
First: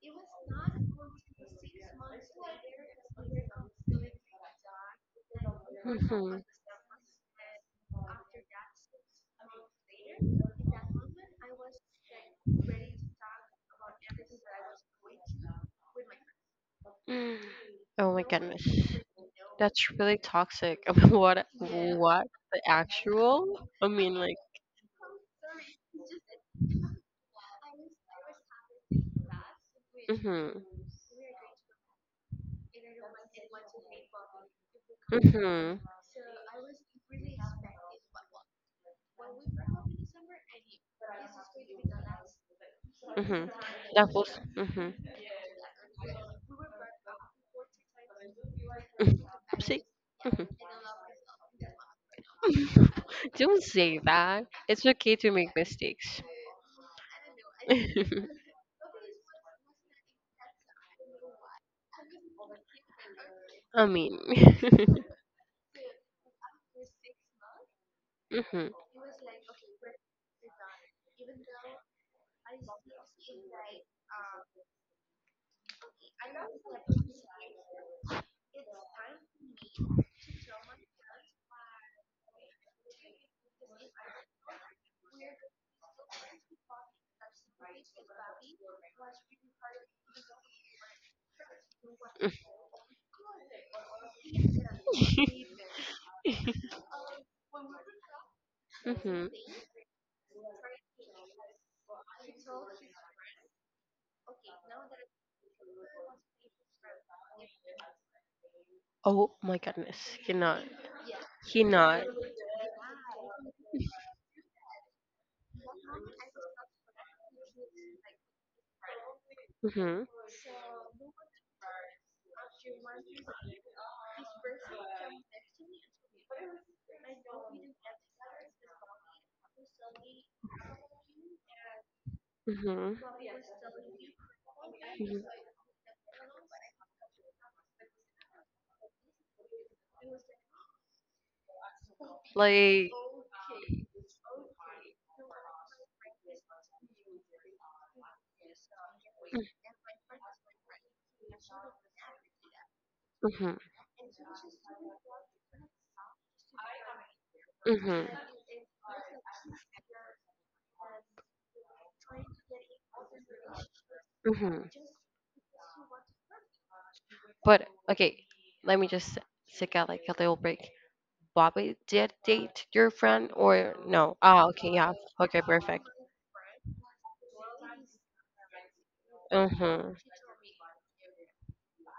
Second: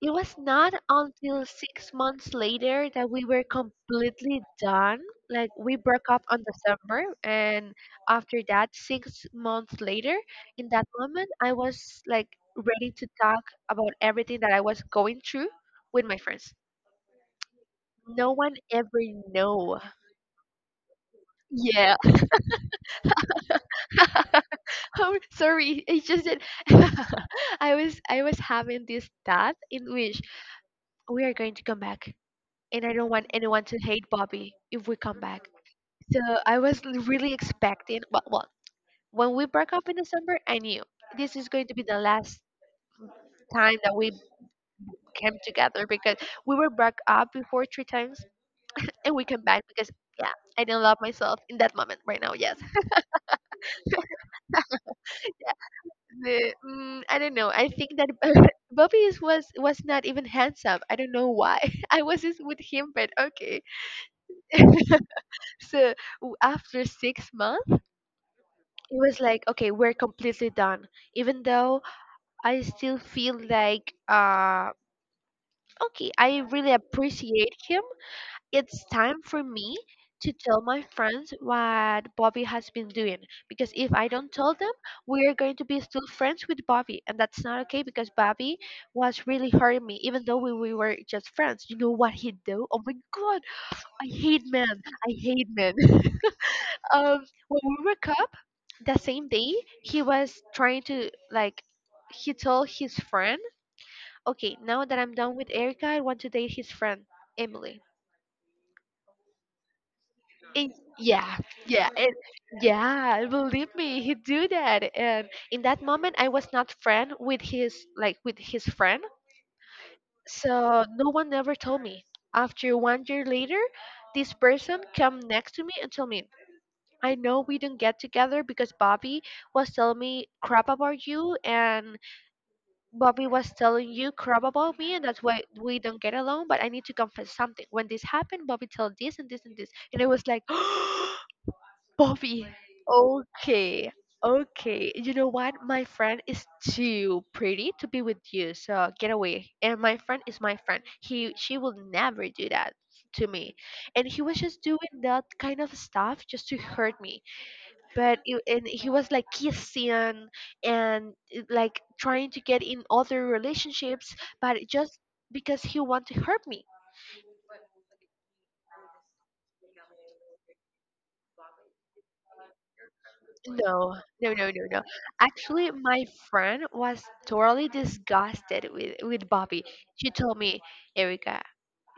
A: it was not until six months later that we were completely done. Like, we broke up on December, and after that, six months later, in that moment, I was like ready to talk about everything that I was going through with my friends.
B: Mm. Oh my
A: No one
B: goodness.
A: ever know.
B: That's really toxic. I mean, what
A: Yeah.
B: what the actual? I mean like,
A: Oh, sorry. It's just that I was I was having this thought in which
B: mhm.
A: we are going to come back, and I don't want anyone to hate Bobby if we come back.
B: Mhm.
A: So I was, l- really expecting. Well, well, when we broke up in December, I knew this is going to be the last
B: Mhm.
A: time that
B: That
A: we
B: was. Mhm.
A: came together because we were broke up before three times, and we came back
B: Oopsie.
A: because, yeah,
B: Mhm.
A: I didn't love myself in that moment. Right now, yes.
B: Don't say that. It's okay to make mistakes.
A: The, mm, I don't know. I think that Bobby is, was was not even handsome. I don't know why. I was just with him, but okay.
B: I mean.
A: So, w- after six months,
B: Mhm.
A: it was like, okay, we're completely done. Even though I still feel like, uh okay, I really appreciate him, it's time for me to tell my friends what Bobby has been doing, because if I don't tell them, we are going to be still friends with Bobby, and that's not okay because Bobby was really hurting me, even though we, we were just friends. You know what he do? Oh my god, I hate men. I hate men. um, when we woke up the same
B: Mhm.
A: day, he was trying to, like, he told his friend, okay, now that I'm done with Erica, I want to date his friend Emily.
B: Oh my goodness. He not.
A: And yeah,
B: He
A: yeah,
B: not.
A: and yeah, believe me, he do that. And in that moment, I was not friend with his like with his friend,
B: Mhm.
A: so no one ever told me. After one year later, this person come next to me and told me, "I know we don't get together because Bobby was telling me crap about you, and
B: Mhm.
A: Bobby was telling you crap about me, and that's
B: Mhm.
A: why we don't get along. But I need to confess something. When this happened, Bobby told this and this and this, and I was like." Bobby.
B: Like,
A: Okay. Okay. You know what? My friend is too pretty to be with you, so get away. And my friend is my friend. He she will never do that to
B: mhm.
A: me. And he was just doing that kind of stuff just to hurt me.
B: Mhm.
A: But it, and he was like kissing and, uh, like trying to get in other relationships, but
B: Mhm.
A: just because he want to hurt me.
B: But okay, let me just take out like a little break. Bobby did date your friend or
A: No,
B: no?
A: no,
B: Ah,
A: no, no,
B: okay,
A: no.
B: yeah, okay,
A: Actually,
B: perfect.
A: my friend was totally disgusted with with Bobby.
B: Mhm,
A: She told me, Erica,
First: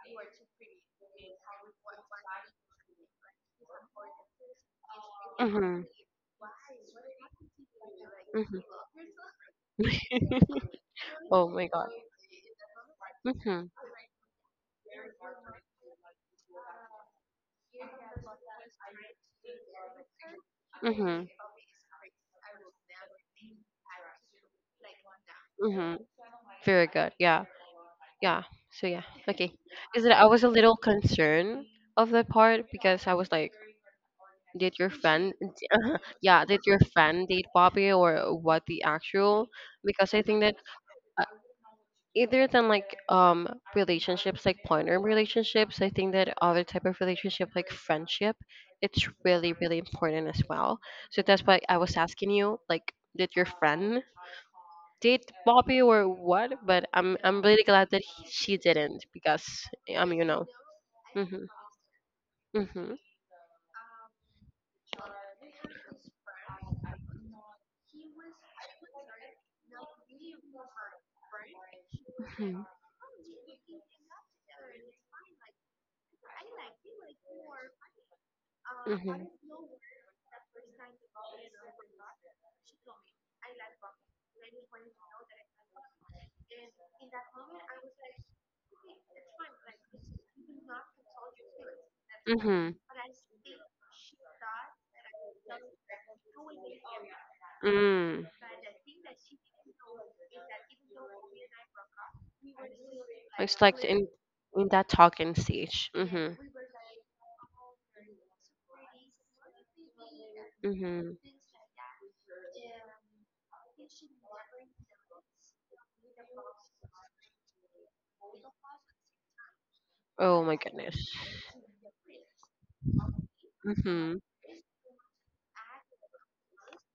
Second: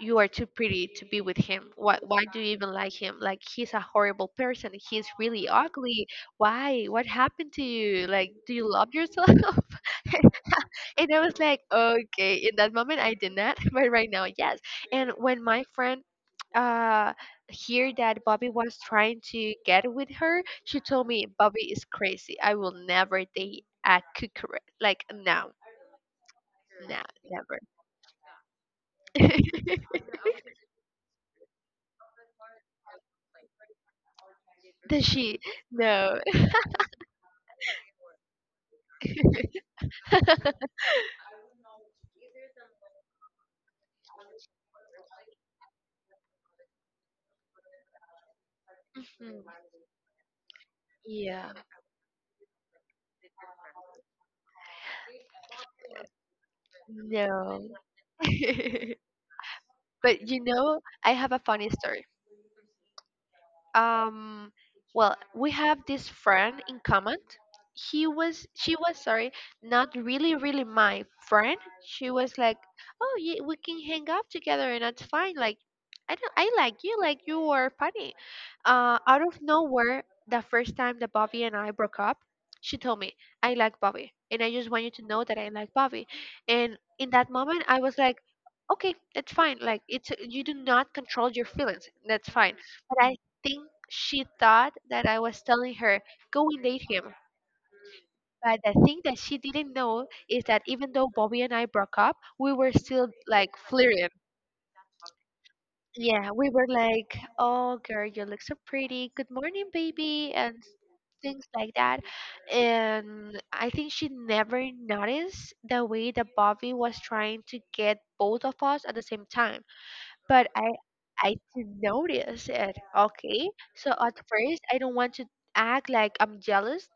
A: you are too pretty to be with him. Why, why do you even like him? Like, he's a horrible person. He's really
B: mhm,
A: ugly. Why? What happened to you? Like, do
B: mhm,
A: you love yourself? And I was
B: oh
A: like,
B: my god.
A: okay. In that moment, I did not,
B: Mhm.
A: but right now, yes. And when my friend uh hear that Bobby was trying to get with her, she told me
B: Mhm.
A: Bobby is crazy. I will never date a Cucurella. Like no,
B: Mhm. Very
A: no,
B: good. Yeah.
A: never.
B: Yeah. So yeah. Okay. Is that I was a little concerned of that part, because I was like, did your
A: Does
B: friend,
A: she? No.
B: yeah, did your friend date Bobby or what the actual? Because I think that uh, either than like um relationships like partner relationships, I think that other type of relationship like friendship, it's
A: Mhm.
B: really, really important as well. So that's
A: Yeah.
B: why I was asking you, like, did your friend date Bobby or what, but i'm i'm really
A: No.
B: glad that he, she didn't, because um you
A: But you
B: know.
A: know, I have a
B: Mm-hmm,
A: funny story.
B: mm-hmm,
A: um well, we have this friend in common. He was, she was, sorry, not really really my friend. She was like,
B: mm-hmm,
A: oh yeah, we can hang out together and that's fine. Like I don't I like you, like you are funny. Uh
B: mm-hmm,
A: out of nowhere, the first time that Bobby and I broke up, she told me, I like Bobby and I just want you to know that I like Bobby. And in that moment I was like, okay, that's fine, like it's, you do not control your feelings, that's fine.
B: mm-hmm,
A: But I think she thought that I was telling her, go and date him.
B: mm.
A: But the thing that she didn't know is that even though Bobby and I broke up, we were still like
B: It's like in
A: flirting.
B: in that talking stage.
A: Yeah,
B: Mhm.
A: we were like, oh, girl, you look so pretty. Good morning, baby. And
B: Mhm.
A: things like that. And I think she never noticed the way that Bobby was trying to get both of us at the same time.
B: Oh
A: But
B: my
A: I
B: goodness.
A: I did notice it. Okay, so at
B: Mhm.
A: first I don't want to act like I'm jealous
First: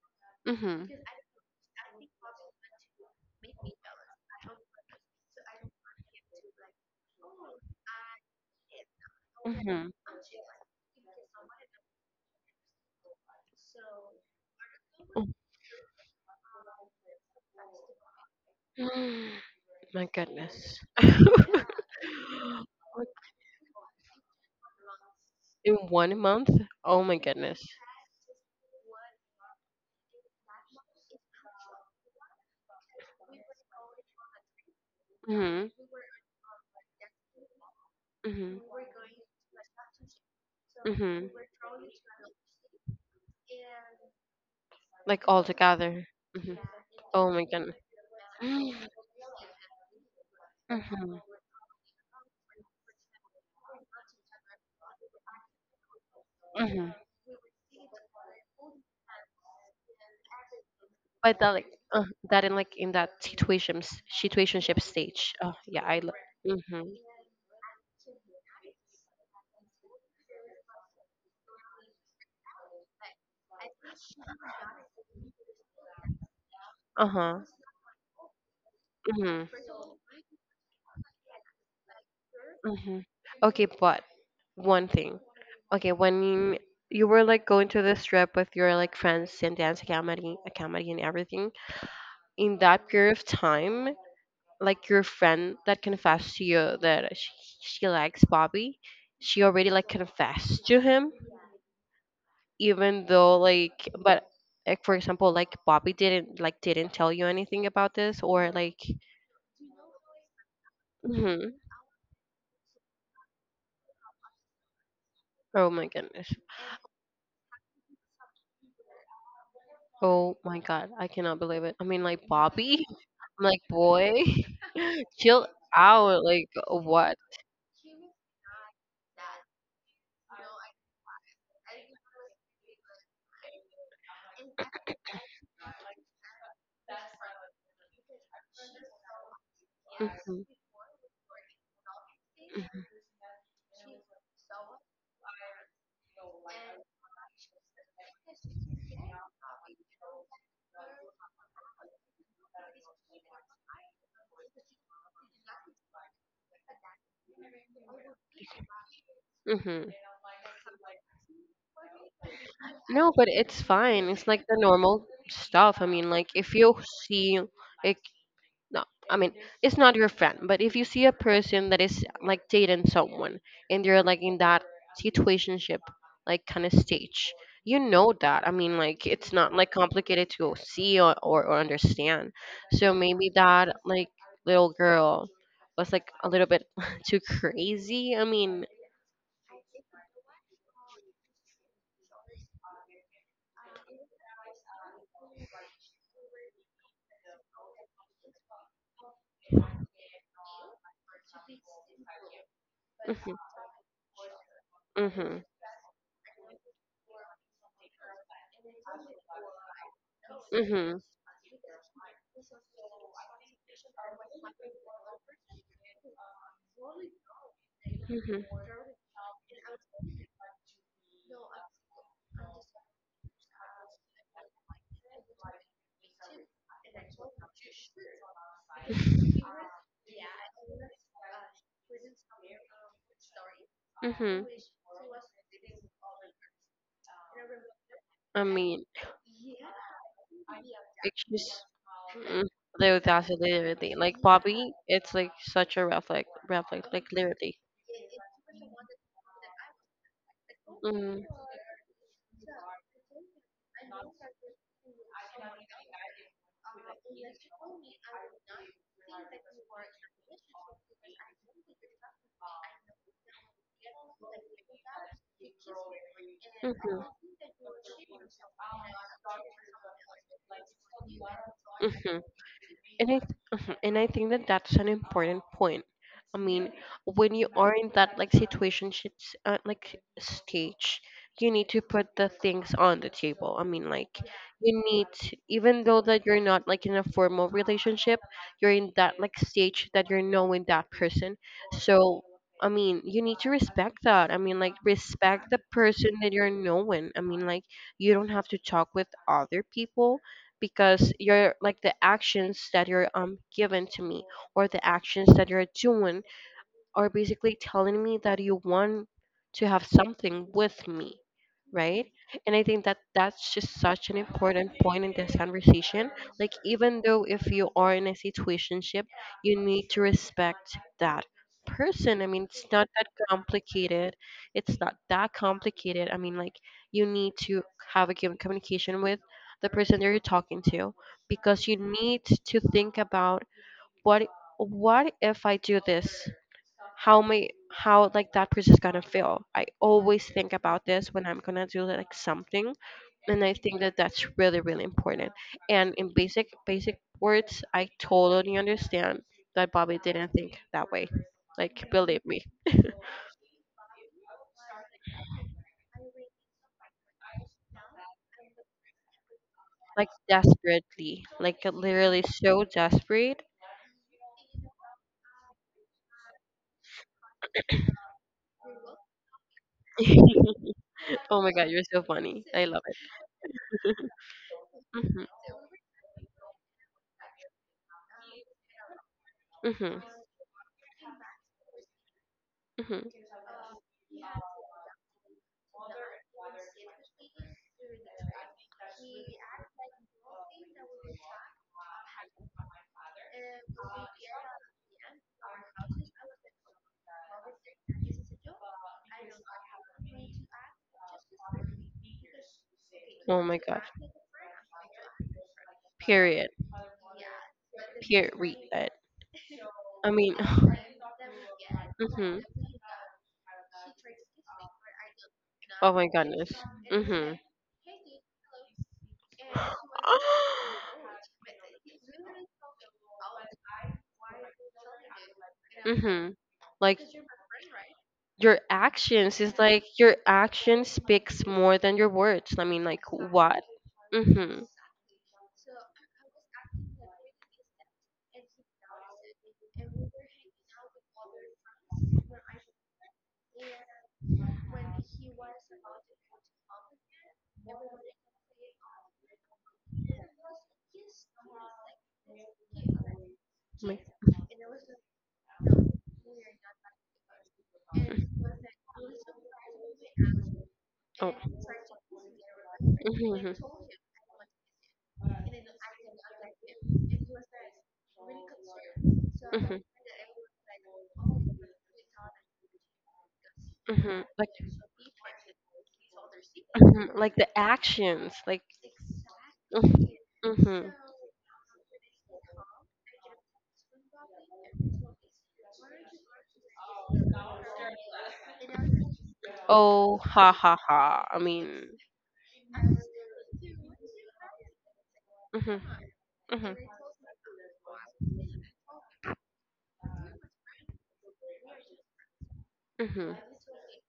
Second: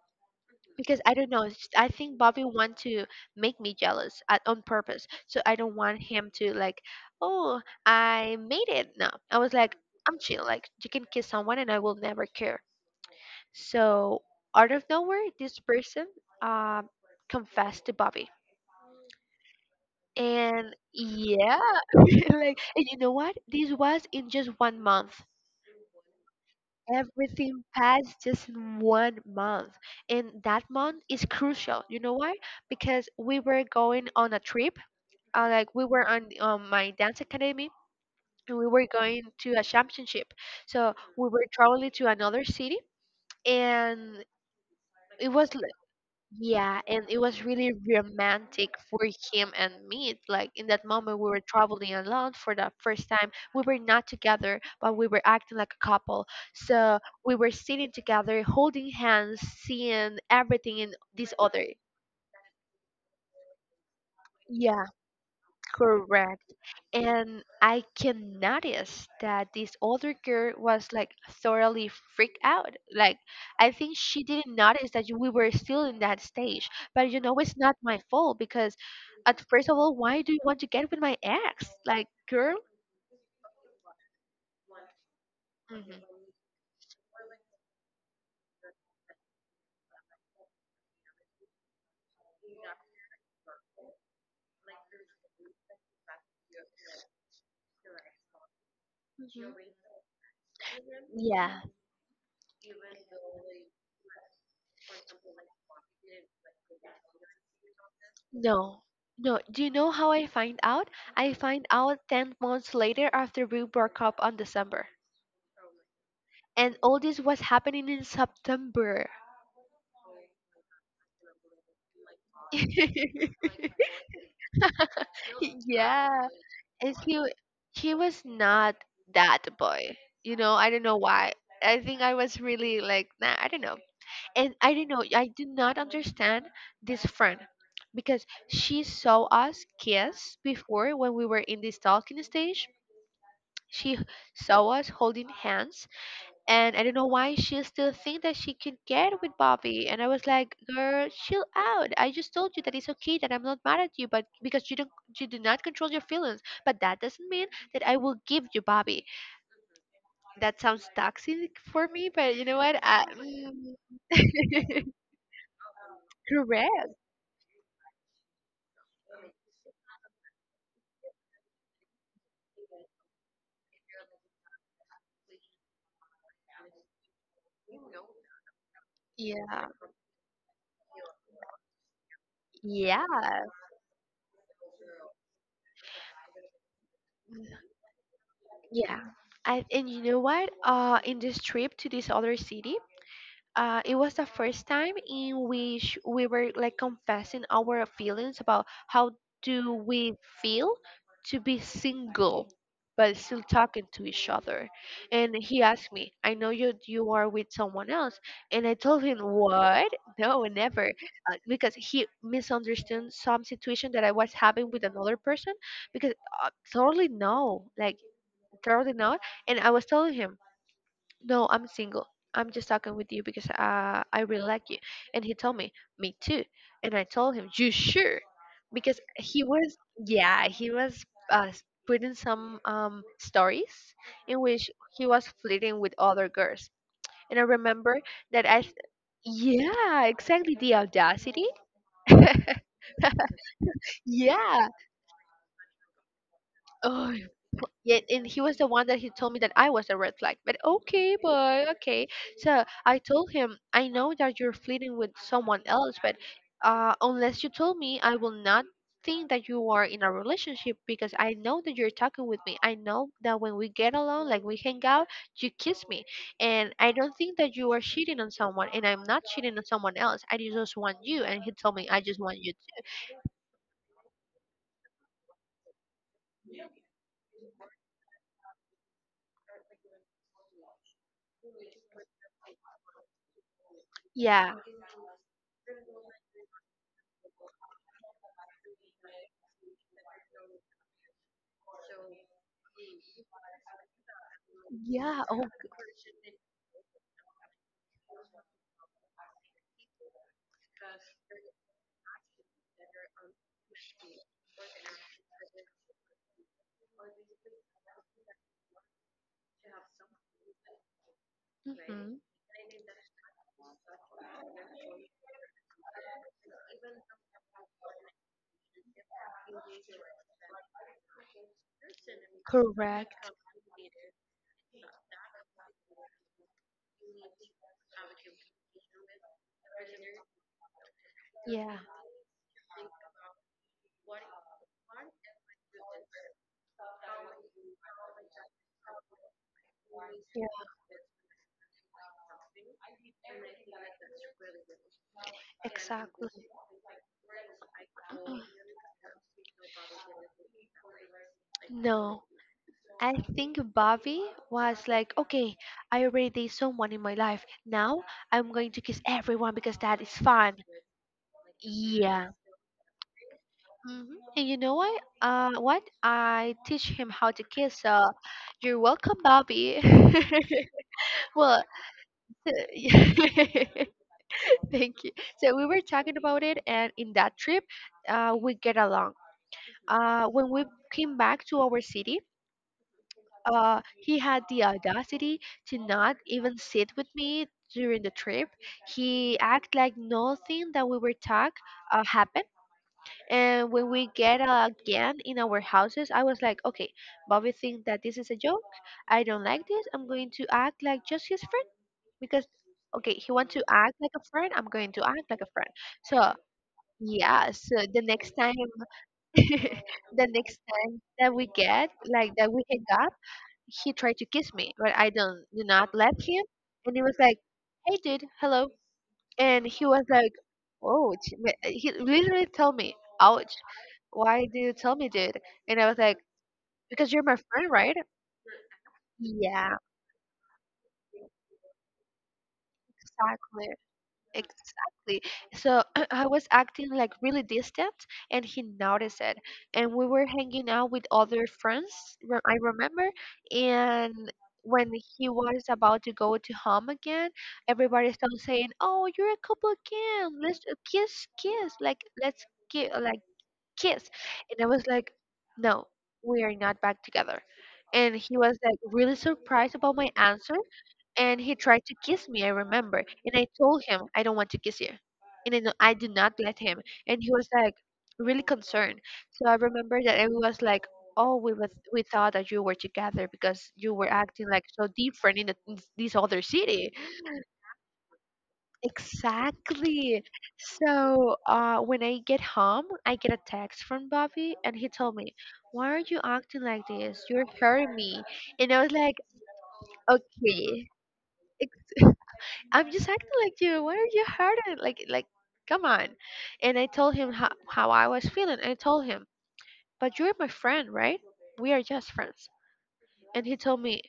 B: Mhm.
A: because I don't know. It's, just, I think Bobby want to make me jealous at, on purpose. So I don't want him to like, oh, I made it. No, I was like,
B: Mhm.
A: I'm chill. Like you can kiss someone and I will never care. So out of nowhere, this person um confessed to Bobby.
B: Mm. My
A: And
B: goodness.
A: yeah, like and you know what? This was in just one month,
B: In one month? Oh my
A: everything
B: goodness.
A: passed just in one month. And that month is crucial. You know why? Because we were going on a trip. Uh,
B: Mhm.
A: like we were on um, my dance academy and
B: Mhm.
A: we were going to a championship. So we
B: Mhm.
A: were traveling to another city and
B: Like
A: it
B: all
A: was,
B: together. Hmm.
A: yeah, and it
B: Oh my
A: was really
B: goodness. Hmm.
A: romantic for him and me. It's like in that moment, we were traveling alone for the first time. We were not together, but we were acting like a couple.
B: Hmm.
A: So we were sitting together, holding hands, seeing everything in this
B: But that
A: other.
B: like uh, that in like in that situations situationship
A: Yeah,
B: stage. Oh yeah, I. Lo-
A: correct.
B: mm-hmm.
A: And I can notice that this older girl was like thoroughly freaked out. Like I think she didn't notice that we were still in that stage.
B: Uh
A: But you know,
B: huh.
A: it's not my fault because, at
B: Mm-hmm.
A: first of all, why do you want to get with my ex? Like, girl.
B: Mm-hmm. Okay, but one thing. Okay,
A: Mhm.
B: when you were like going to this trip with your like friends and dance academy, academy and everything, in that period of time, like your friend that confessed to you that she, she likes Bobby, she
A: Mhm.
B: already like confessed to him,
A: Yeah.
B: even though like, but like for example, like Bobby didn't like didn't tell you anything about this or like,
A: No. No. Do you know how I find out? I
B: mhm.
A: find out ten months later after we broke up on December.
B: Oh my goodness,
A: And all this was happening in September.
B: oh my god, I cannot believe it. I mean like Bobby, I'm like, boy. Chill out,
A: Yeah,
B: like
A: is
B: what?
A: he he was not that boy. You know, I don't know why. I think I was really like, nah, I don't know. And I don't know, I do not understand this friend because she saw us kiss
B: Mhm,
A: before when we were in this talking stage.
B: mhm,
A: She saw us holding hands and I don't know why she still think that she can get with Bobby. And I was like, girl, chill out. I just told you that it's okay that I'm not mad at you, but because you don't you do not control your feelings. But that doesn't mean that I will give you Bobby.
B: mhm.
A: That sounds toxic for me, but you know what? I,
B: No, but it's
A: mm,
B: fine. It's like the normal stuff. I mean, like if you
A: correct.
B: see a, no, I mean, it's not your friend, but if you see a person that is like dating someone and they're like in that situationship, like kind of stage, you know that. I mean, like it's not
A: Yeah.
B: like complicated to see or, or, or understand. So
A: Yeah.
B: maybe that like little girl was like a little bit too crazy. I mean,
A: Yeah. I, and you know what? Uh, in this trip to this other city, uh, it was the first time in which we were like confessing our feelings about how do we feel to be single but
B: mhm,
A: still talking to each other. And
B: mhm,
A: he asked me, I know you you are with someone else. And I told him, what? No, never.
B: mhm.
A: Uh, because he misunderstood some situation that I was having with another person. Because uh, totally no, like
B: Mhm.
A: totally not. And I was telling him, no, I'm single. I'm just talking with you because uh, I really like you. And he told me, me too. And I told him, you sure? Because he was, yeah, he was uh, putting some um, stories in
B: Mhm.
A: which he was flirting with other girls. And I remember
B: I
A: that I,
B: mean,
A: yeah, exactly, the audacity.
B: she's mm, the audacity, literally. Like
A: Yeah.
B: Bobby, it's like such a rough, like rough, like like
A: Oh,
B: literally.
A: yeah, and he was the one that he told me that I was a red flag. But okay,
B: Mm.
A: boy, okay. So I told him, I know that you're flirting with someone else, but uh, unless you tell me, I will not think that you are in a relationship because I know that you're talking with me. I know that when we get along, like we hang out, you kiss me. And I
B: Mhm.
A: don't think that you are cheating on someone, and I'm not cheating on someone else. I just want you. And he told me, I
B: Hmm.
A: just want you. Too.
B: And I, mhm, and I think that that's an important point. I mean, when you are in that like situation, shits- uh, like stage, you need to put the things on the table. I mean, like
A: Yeah.
B: you need, to, even though that you're not like in a formal relationship, you're in that like stage that you're knowing that person. So, I mean, you need to respect that. I mean, like
A: Yeah. Oh.
B: respect the person that you're knowing. I mean, like you don't have to talk with other people, because you're like the actions that you're um given to me or the actions that you're doing are basically telling me that you want to have something with me, right?
A: Mm-hmm.
B: And I think that that's just such an important point in this conversation. Like, even though if you are in a situationship, you need to respect that person. I mean, it's not that
A: Correct.
B: complicated. It's not that complicated. I mean, like, you need to have a given communication with the person that you're talking to, because you
A: Yeah.
B: need to think about what what if I do this, how my how like that person's gonna feel. I always
A: Yeah.
B: think about this when I'm gonna do like something, and I think that that's really, really important. And in
A: Exactly.
B: basic basic words, I
A: Mm-mm.
B: totally understand that Bobby didn't think that way. Like believe
A: No.
B: me,
A: I think Bobby was like, okay, I already did someone in my life. Now I'm going to kiss everyone because that
B: like
A: is fun.
B: desperately, like literally
A: Yeah.
B: so desperate.
A: Hmm. And you know what? Uh, what I teach him how to kiss. So, you're welcome, Bobby.
B: Oh my
A: Well,
B: god, you're so funny. I love it.
A: thank you.
B: Mhm,
A: So we were talking about it, and in that trip, uh, we get along.
B: mhm,
A: Uh, when we came back to our city,
B: mhm.
A: uh, he had the audacity to not even sit with me during the trip. He act like nothing that we were talk uh, happened. And when we get, uh, again in our houses, I was like, okay, Bobby thinks that this is a joke. I don't like this. I'm going to act like just his friend because, okay, he
B: Oh
A: wants
B: my
A: to
B: god.
A: act like a friend. I'm going to act like a friend. So,
B: Period.
A: yeah, so the next
B: Period.
A: time,
B: I
A: the
B: mean,
A: next time that we get, like
B: mhm.
A: that we hang up, he tried to kiss me, but I don't, do
B: Oh
A: not
B: my
A: let him.
B: goodness.
A: And he was
B: Mhm.
A: like, hey, dude, hello. And he was like, oh, he literally told me, ouch, why do you tell me, dude? And I was like,
B: Mhm. Like
A: because you're my friend, right?
B: your actions is
A: Yeah,
B: like your action speaks more than your words. I mean, like what?
A: exactly.
B: Mhm.
A: Exactly. So I was acting like really distant and he noticed it. And we were hanging out with other friends, re- I remember. And when he was about to go to home again, everybody started saying, oh, you're a couple again. Let's uh, kiss, kiss. Like, let's kiss. Like, kiss. And I was like, no, we are not back together. And he was like really surprised about my answer.
B: Oh.
A: And he tried to kiss me, I remember. And
B: Mhm,
A: I told him, I don't want to kiss you. And I, I did not let him. And he was like really concerned. So I
B: mhm,
A: remember that I was like, oh, we, was, we thought that you were together because you were
B: mhm.
A: acting
B: Like,
A: like so different in, the, in this other city.
B: mhm, like the actions, like,
A: Exactly.
B: mm-hmm. Mm-hmm.
A: So uh, when I get home, I get a text from Bobby, and he told me, "Why are you acting like this? You're hurting me." And I was like,
B: Oh, ha ha
A: "Okay,
B: ha. I
A: ex-
B: mean,
A: I'm just acting like you. Why are you hurting? Like, like,
B: mhm,
A: come on."
B: mhm,
A: And I told him how, how I was feeling. I told him, "But you're my friend, right? We are just friends."
B: mhm,
A: And he told me,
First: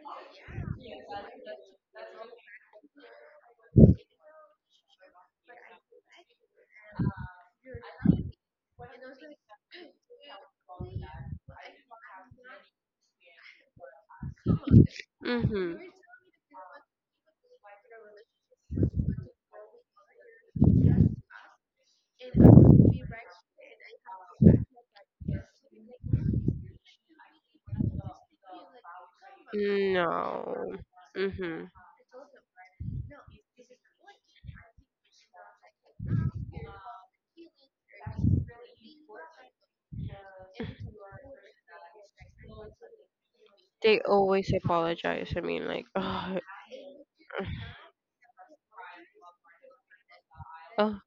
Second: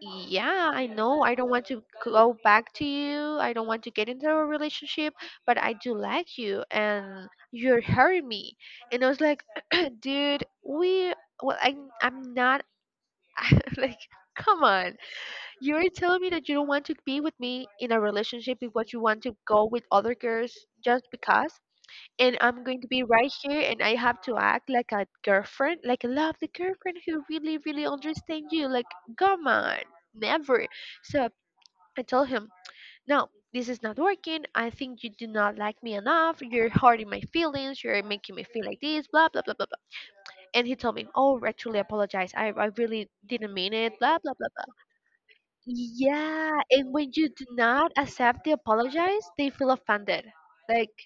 A: yeah, I know, I don't want to go back to you. I don't want to get into a relationship, but I do like you and you're hurting me. And I was like, dude, we, well, I, I'm not, like, come on.
B: mhm.
A: You're telling me that you don't want to be with me in a relationship because you want to go with other girls just because? And I'm going to be right here and I have to act like a girlfriend, like a lovely girlfriend who really, really understands you. Like, come on,
B: No.
A: never. So
B: Mhm.
A: I told him, no, this is not working. I think you do not like me enough. You're hurting my feelings. You're making me feel like this, blah, blah, blah, blah, blah. And he told me, oh, actually, I apologize. I, I really didn't mean it,
B: They
A: blah, blah, blah,
B: always
A: blah.
B: apologize. I mean, like, oh,
A: Yeah. And when you do not accept the apologize, they feel offended. Like,
B: oh,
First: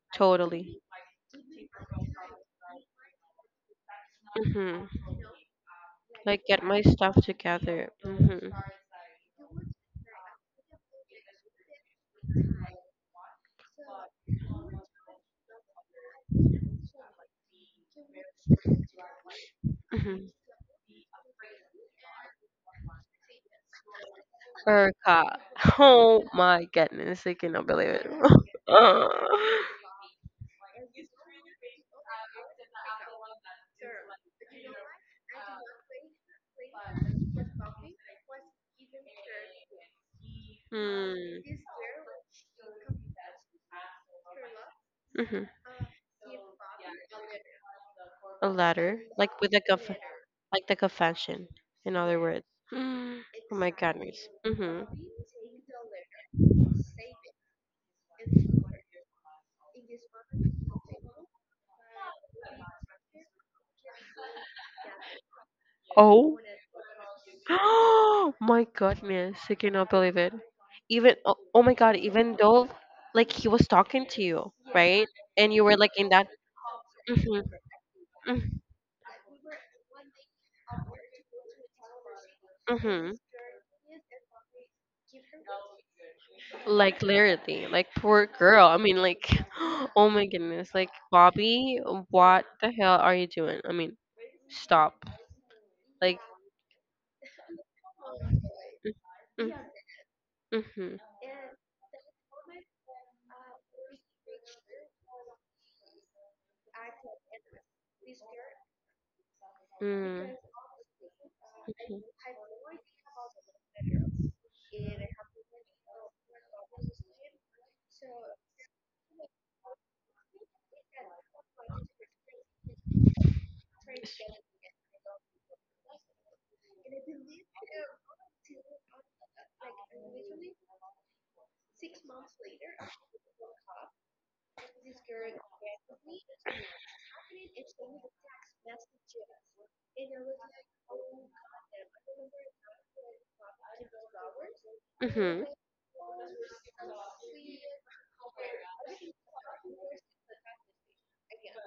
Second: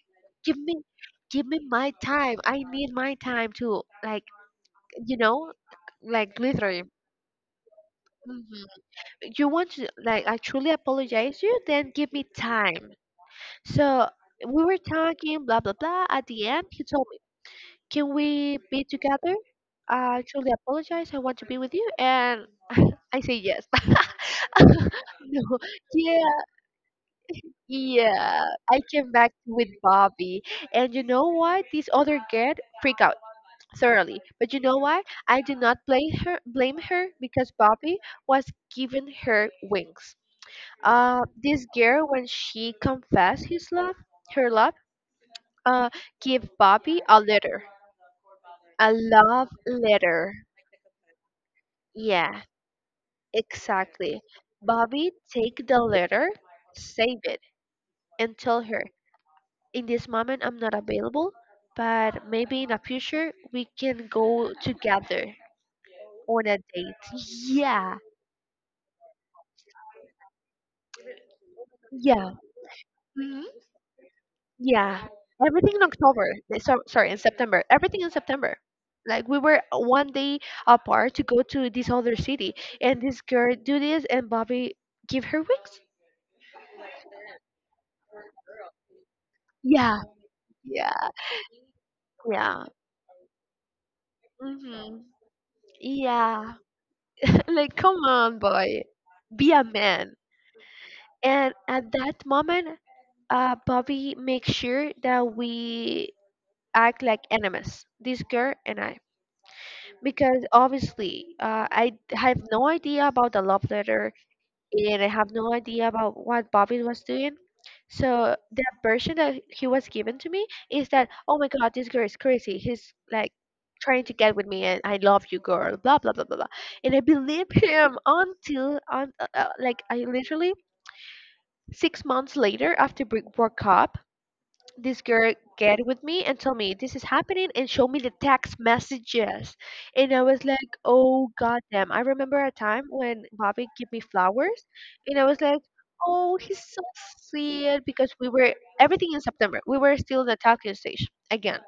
A: give
B: totally.
A: me, give me my time, I need my time to, like,
B: Mhm.
A: you know, like
B: Like get my
A: literally,
B: stuff together. Hmm.
A: mhm. You want to like, I truly apologize, you then give me time. So we were talking blah blah blah. At the end he told me, can we be together? I
B: Hmm.
A: truly apologize, I want to be with you. And I say yes.
B: Erica.
A: No.
B: Oh
A: Yeah,
B: my goodness, I cannot believe it.
A: yeah, I
B: Uh.
A: came back with Bobby. And you know what? This other girl freak out thoroughly. But you know why? I do not blame her, blame her, because Bobby was giving her wings. Uh,
B: Hmm.
A: this girl, when she confessed his love, her love,
B: Mhm.
A: uh, give Bobby a letter,
B: A
A: a
B: letter, like
A: love
B: with like a conf-
A: letter.
B: like the confession, in other
A: Yeah,
B: words. Oh my
A: exactly.
B: goodness. Hmm.
A: Bobby, take the letter, save it, and tell her, in this moment I'm not available, but maybe in the future we can go together
B: Oh.
A: on a date. Yeah,
B: Oh my goodness, I cannot believe it. Even oh, oh my god,
A: yeah.
B: even though like
A: Hmm.
B: he was talking to you,
A: Yeah,
B: right? And you
A: everything
B: were
A: in
B: like in
A: October.
B: that
A: eh, So, sorry, in
B: mhm.
A: September. Everything in September.
B: Mm,
A: Like we were one day apart to go to this other city, and
B: mhm.
A: this girl do this, and Bobby give her wings.
B: Like literally, like poor girl. I mean like
A: Yeah,
B: oh my goodness, like
A: yeah,
B: Bobby, what
A: yeah.
B: the hell are you doing? I mean,
A: Hmm.
B: stop. Like
A: Yeah. Like, come on, boy,
B: mm, mm,
A: be a man.
B: mhm.
A: And at that moment, uh, Bobby makes sure that we act like enemies. This girl and I.
B: Mm,
A: Because obviously uh, I d- have no idea about the love letter, and I have no idea about what Bobby was doing. So the version that he was given to me is that, oh my God, this girl is crazy. He's like trying to get with me, and I love you, girl, blah, blah, blah, blah, blah. And I believe him until, on uh, uh, like, I literally six months later after we broke up, this girl get with me and tell me this is happening, and show me the text messages. And I was like, oh god damn, I remember a time when Bobby gave me flowers.
B: mm,
A: And I was
B: mhm.
A: like, oh, he's so sweet, because we were, everything in September we were still in the talking stage again.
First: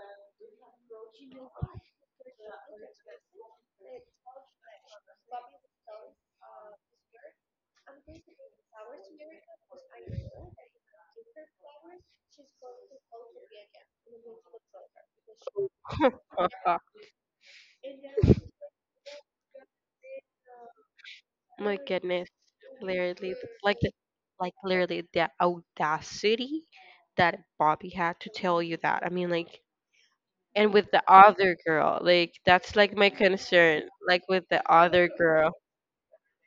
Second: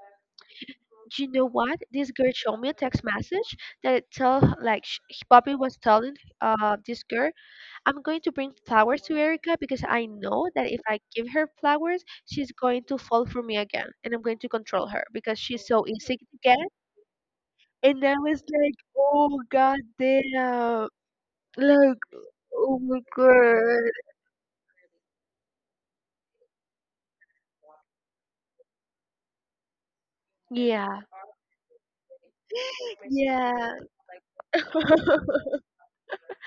A: Do you know what? This girl showed me a text message that it tell, like sh- Bobby was telling uh this girl, I'm going to bring flowers to Erica because I know that if I give her flowers, she's going to fall for me again. And I'm going to control her because she's so easy to get. And I was like, oh, god damn.
B: My
A: Like,
B: goodness,
A: oh my
B: literally, th- like the,
A: god.
B: like literally the audacity that Bobby had to tell you that. I mean, like, and with
A: Yeah.
B: the other girl, like that's like my
A: Yeah.
B: concern, like with the other girl.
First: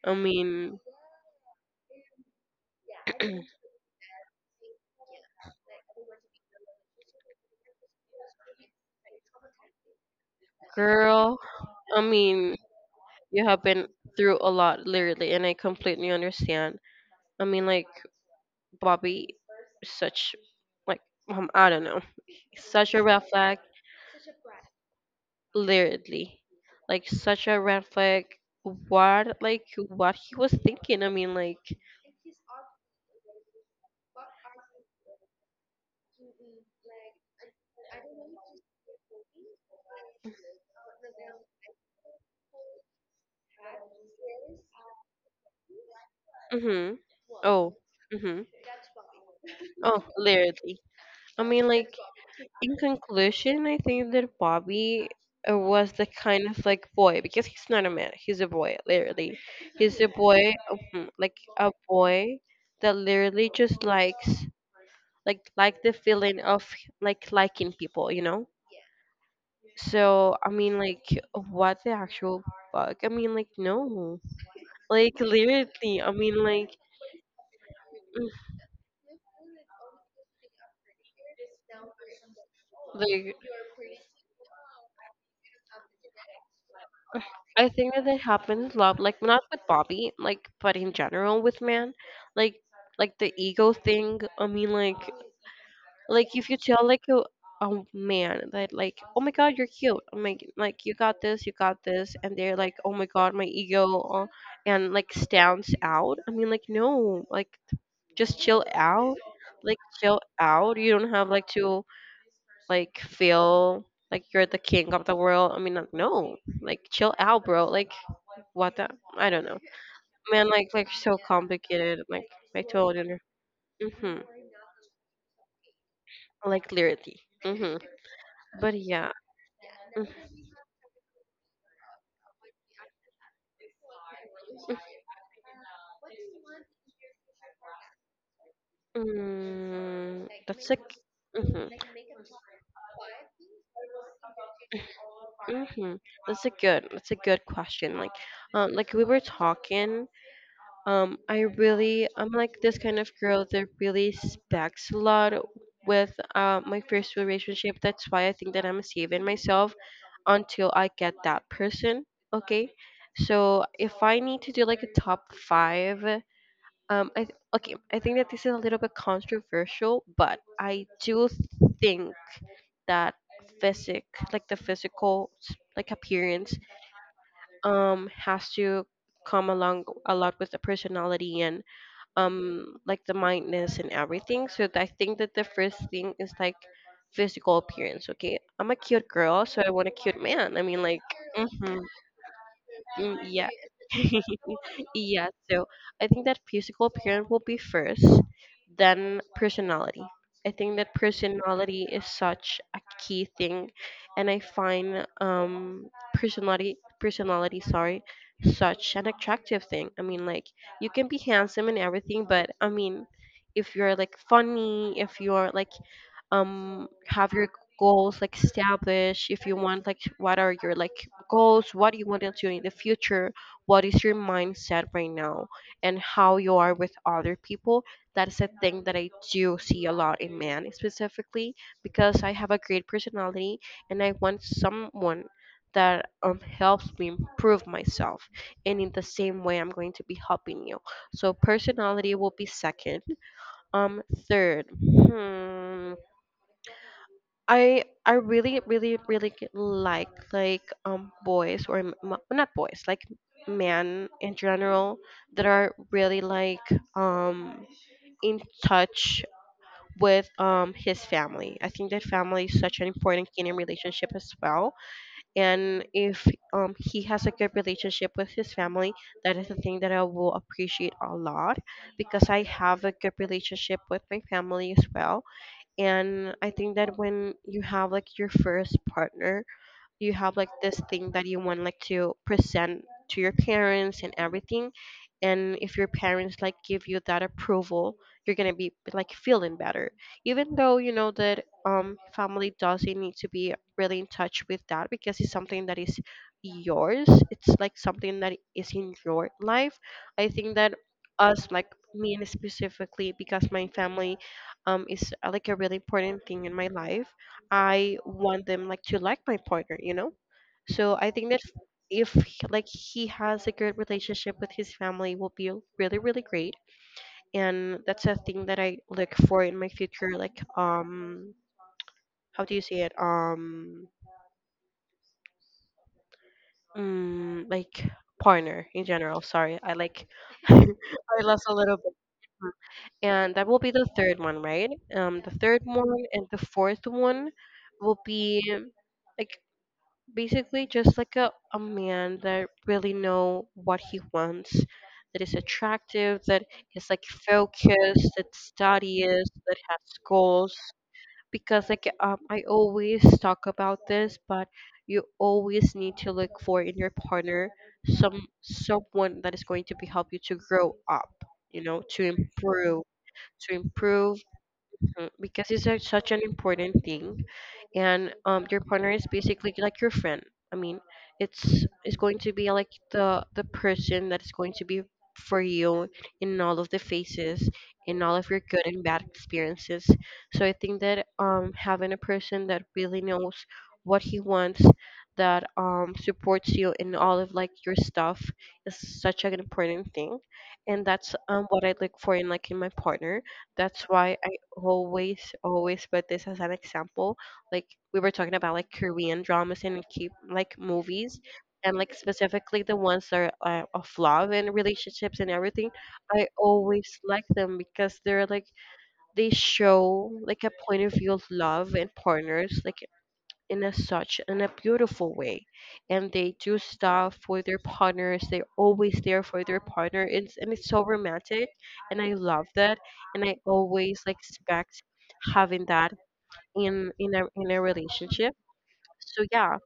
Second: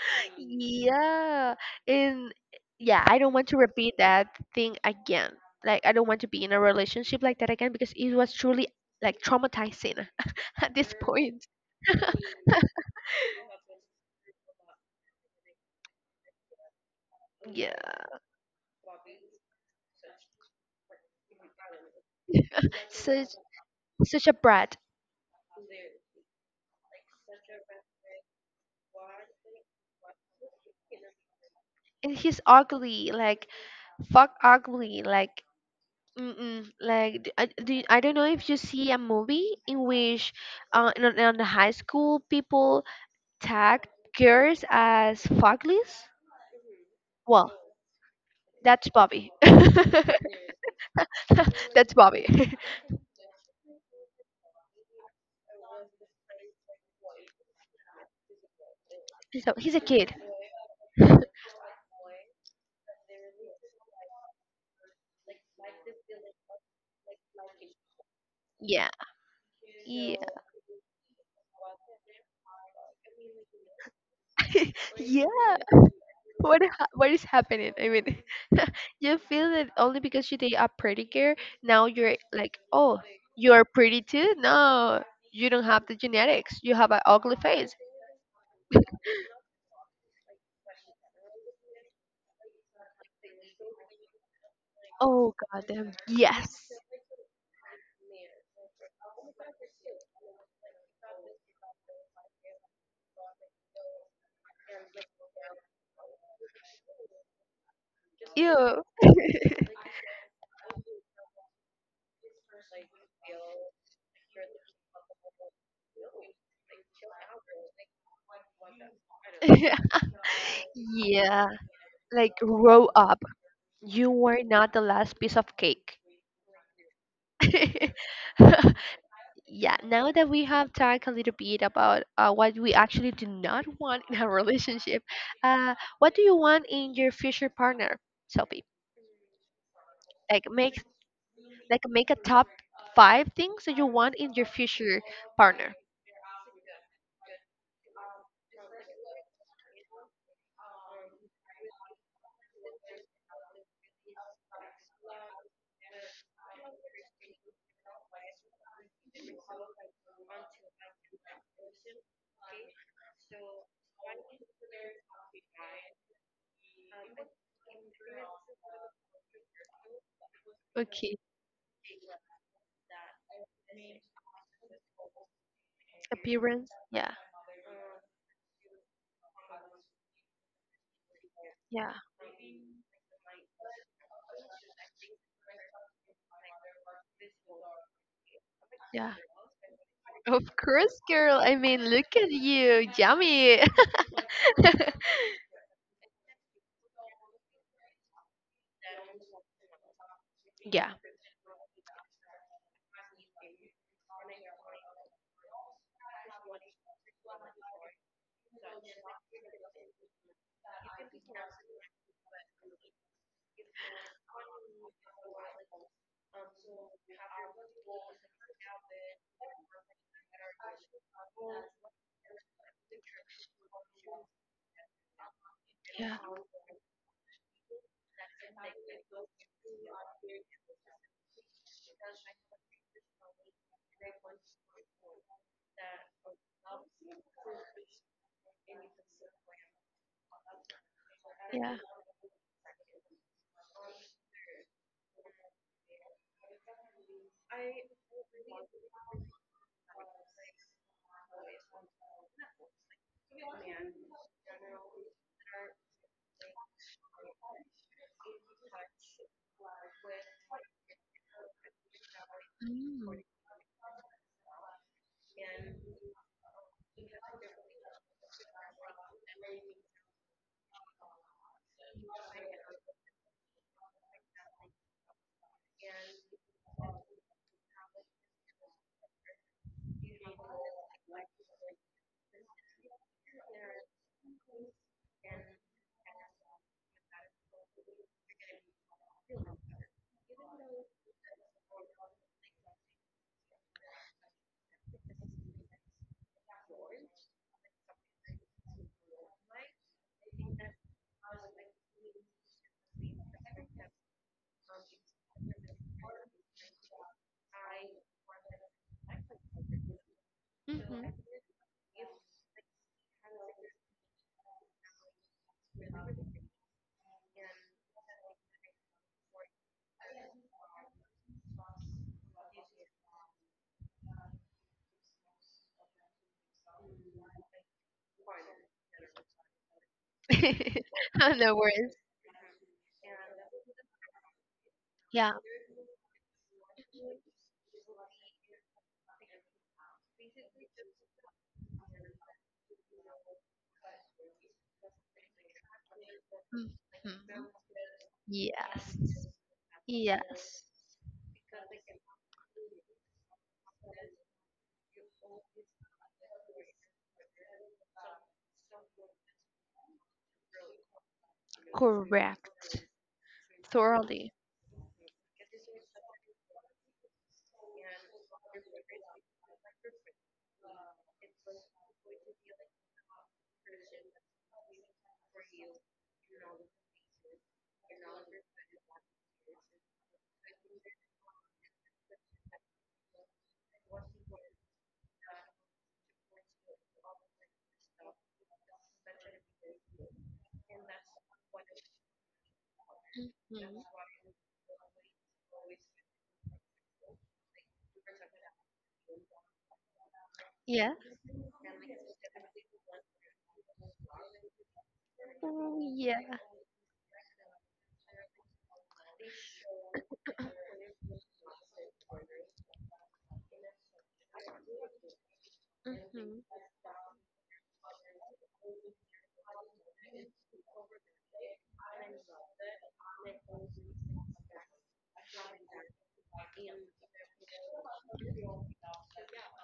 B: I mean,
A: Yeah. And yeah, I don't want to repeat that thing again. Like, I don't want to be in a relationship like that again, because it was truly like traumatizing at this
B: girl,
A: point.
B: I mean, you have been through a lot, literally, and I completely understand. I mean,
A: Yeah.
B: like Bobby, such like um, I don't know, such a red
A: such
B: flag,
A: Such a brat.
B: literally. Like such a red flag. What like what he was thinking? I mean, like,
A: And he's ugly, like fuck ugly, like, mm-mm, like d- I, do, I don't know if you see a movie in which uh, in, on the high school people tag girls as fucklies.
B: mm-hmm.
A: Well,
B: Oh, mm-hmm.
A: that's Bobby.
B: Oh, literally. I mean, like,
A: That's Bobby.
B: in conclusion, I think that Bobby uh, was the kind of like boy because he's not a man. He's a boy, literally.
A: So he's a
B: He's a
A: kid.
B: boy, mhm, like a boy that literally just likes like like the feeling of like liking people, you know.
A: Yeah, yeah,
B: So I mean, like, what the actual fuck? I mean, like, no. Like
A: yeah.
B: lyrically, I mean,
A: What
B: like,
A: ha- what is happening? I mean,
B: mm,
A: you feel that only because you did a pretty girl, now you're like, oh,
B: like
A: you are pretty too. No, you don't have the genetics. You have an ugly
B: I
A: face.
B: think that it happens a lot. Like not with Bobby, like, but in general with man, like, like the ego thing. I mean, like,
A: Oh goddamn!
B: like if you
A: Yes.
B: tell like a, a man that like, oh my god, you're cute. I'm like, like you got this, you got this, and they're like, oh my god, my ego, uh, and like stands out. I mean, like no, like just chill
A: Ew.
B: out, like chill out. You don't have like to, like, feel like you're the king of the world. I mean, like, no, like chill out, bro. Like, what the? I don't know, man. Like, like so
A: Yeah.
B: complicated. Like,
A: Like
B: I
A: grow
B: told you,
A: up. You
B: mm-hmm,
A: were not the last piece of cake.
B: like lyrically. Mm-hmm. But yeah,
A: Yeah,
B: mm,
A: now that we have talked a little bit about uh, what we actually do not want in a relationship, uh, what do you want in your future partner, Sophie?
B: mm,
A: Like
B: that's
A: make
B: like. Mm-hmm.
A: like make a top five things that you want in your future partner.
B: Mm-hmm. That's a good that's a good question. Like um like we were talking, um I really I'm like this kind of girl that really specs a lot with uh, my first relationship. That's why I think that I'm saving myself until I get that person. Okay. So if I need to do like a top five, um, I th- okay, I think that this is a little bit controversial, but I
A: Okay,
B: do think that physic, like the physical, s- like appearance,
A: appearance. Yeah,
B: um, has to come along a lot with the personality and
A: yeah,
B: um like the mindness and everything. So I think that the first thing is like physical appearance. Okay, I'm a cute
A: yeah.
B: girl, so I want a cute
A: Of
B: man. I mean,
A: course,
B: like,
A: girl. I
B: mm-hmm,
A: mean, look at you,
B: mm, yeah,
A: yummy.
B: yeah. So I think that physical appearance will be first, then personality. I think
A: Yeah.
B: that personality is such a key thing, and I find um personality personality sorry such an attractive thing. I mean, like you can be handsome and everything, but I mean, if you're like funny, if you're like um have your goals like established, if you want like what are your like goals, what do you want to do in the future, what is your mindset right now, and
A: Yeah.
B: how you are with other people, that is a thing that I do see a lot in men specifically, because I have a great personality, and I want someone that um, helps me improve myself, and in the same way I'm going to be helping you, so
A: Yeah.
B: personality will be second. um Third. hmm I I really really really g- like like um boys, or m- m- not boys, like men in general, that are really like um in touch with um his family. I think that family is such an
A: Mm.
B: important key in relationship as well. And if um he has a good relationship with his family, that is the thing that I will appreciate a lot, because I have a good relationship with my family as well. And I think that when you have like your first partner, you have like this thing that you want like to present to your parents and everything, and if your parents like give you that approval, you're gonna be like feeling better, even though you know that um family doesn't need to be really in touch with that, because it's something that is yours, it's like something that is in your life. I think that us, like me, and specifically because my family um is uh, like a really important thing in my life, I want them like to like my partner, you know? So I
A: Mhm.
B: think that if he- like he has a good relationship with his family will be really really great, and that's a thing that I look for in my future, like, um how do you say it, um mm, like partner in general, sorry, I like I lost a
A: No
B: little bit.
A: worries.
B: And that will be the third one, right? Um the
A: Yeah.
B: third one and the fourth one will be like, basically just like a, a man that really know what he wants, that is attractive, that is like
A: Mhm.
B: focused, that
A: Yes.
B: studies, that has goals,
A: Yes.
B: because like um, I always talk about this, but you always need to look for in your partner some someone that is going to be help you to grow up you know to improve
A: Correct.
B: to improve
A: Thoroughly.
B: mm, because it's a, such an important thing. And um, your partner is basically like your friend. I mean, it's it's going to be like the the person that is going to be for you in all of the phases, in all of your good and bad experiences. So I think that um, having a person that really knows what he wants, that um, supports you in all of like your stuff, is such an important thing, and that's um, what I look for in like in my partner. That's why I
A: Hmm.
B: always always put this as an example, like we were talking about, like Korean dramas and keep like
A: Yeah.
B: movies, and like specifically the ones that are uh, of love and relationships and everything.
A: Oh,
B: I
A: yeah.
B: always like them because they're like, they show like a point of view of love and partners, like in a such in a beautiful way, and they
A: Hmm.
B: do stuff for their partners, they're always there for their partner it's, and it's so romantic, and I love that. And I always like expect having that in in a in a relationship, so yeah,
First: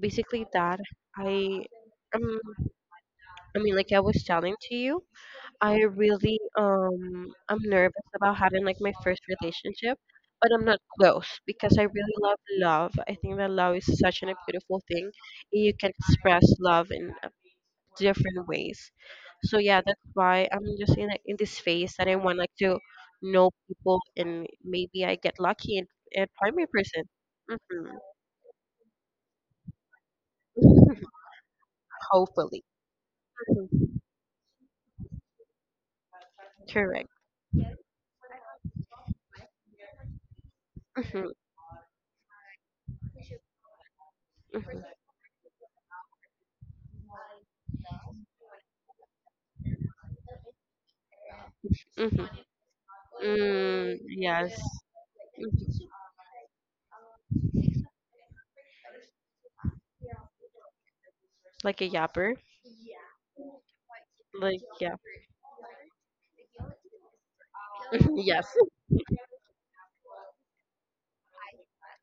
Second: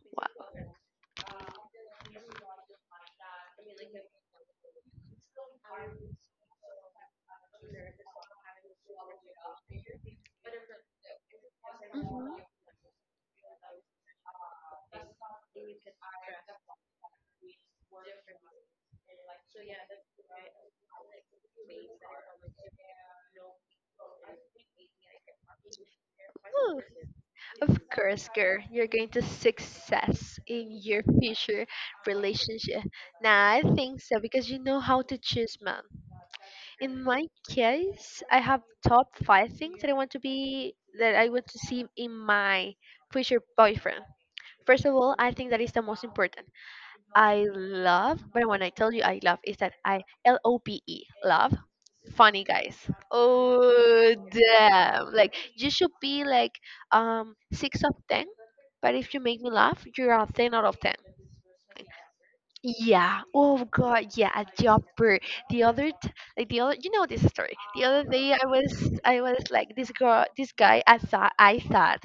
B: basically
A: Wow.
B: that. I um I mean, like, I was telling to you, I really um I'm nervous about having like my first relationship, but I'm not close because I really love love. I think that love is such an, a beautiful thing. And you can express love in uh, different ways. So yeah, that's why I'm just in a, in this phase that I want like to know people, and maybe I get lucky, and, and find my
A: Hmm.
B: person.
A: Of
B: Hmm.
A: course, girl, you're going to success in your future
B: Hopefully.
A: relationship. Now I
B: Mhm.
A: think so, because you know how to choose, man. In
B: Correct.
A: my case, I have top five things that I want to be, that I
B: Mhm.
A: want to see in my future boyfriend. First
B: Mhm.
A: of all, I think that is the most important. I love, but when I tell you I love, is that I L O P E love
B: Mhm.
A: funny guys.
B: Mm,
A: Oh
B: yes.
A: damn! Like you
B: Mhm.
A: should be like um six of ten, but if you make me laugh, you're a ten out of ten.
B: Like a yapper.
A: Yeah. Oh god. Yeah. A
B: Like, yeah.
A: jumper. The other, t- like the other, you know this story. The other
B: Mm-hmm.
A: day, I
B: Yes.
A: was, I was like this girl, this guy. I thought, I thought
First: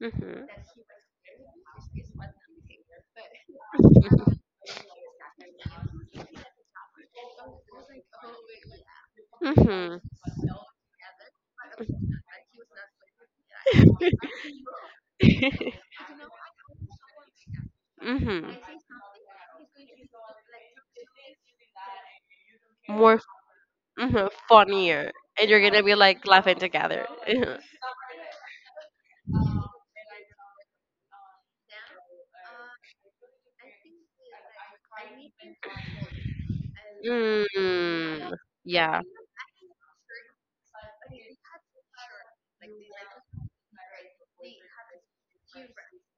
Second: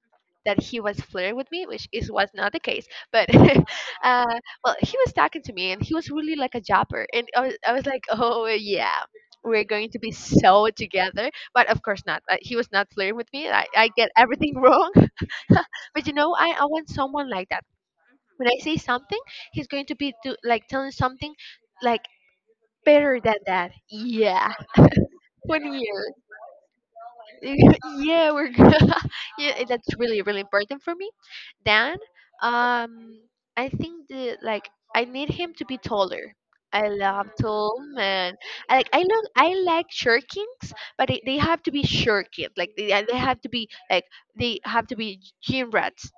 B: Mhm.
A: that he was flirting with me, which is was not the case. But uh,
B: Mhm.
A: well, he was talking to me, and he was really like a jobber, and I was, I was like, oh yeah, we're going to
B: Mhm.
A: be so together. But of course not. Uh, he was not flirting with me. I, I get everything wrong. But you know, I, I want someone like that. When I
B: Mhm.
A: say something, he's going to be do, like telling something like
B: More,
A: better than that.
B: mhm,
A: Yeah,
B: funnier, and you're
A: one
B: gonna be
A: year.
B: like laughing together.
A: Yeah, we're good. Yeah, eh, that's really really important for me. Then, um, I think the like I need him to be taller. I love
B: Mhm.
A: tall
B: Mm,
A: men. I like
B: yeah.
A: I look I like short kings, but they, they have to be short kings. Like they, they have to be like they have to be gym rats.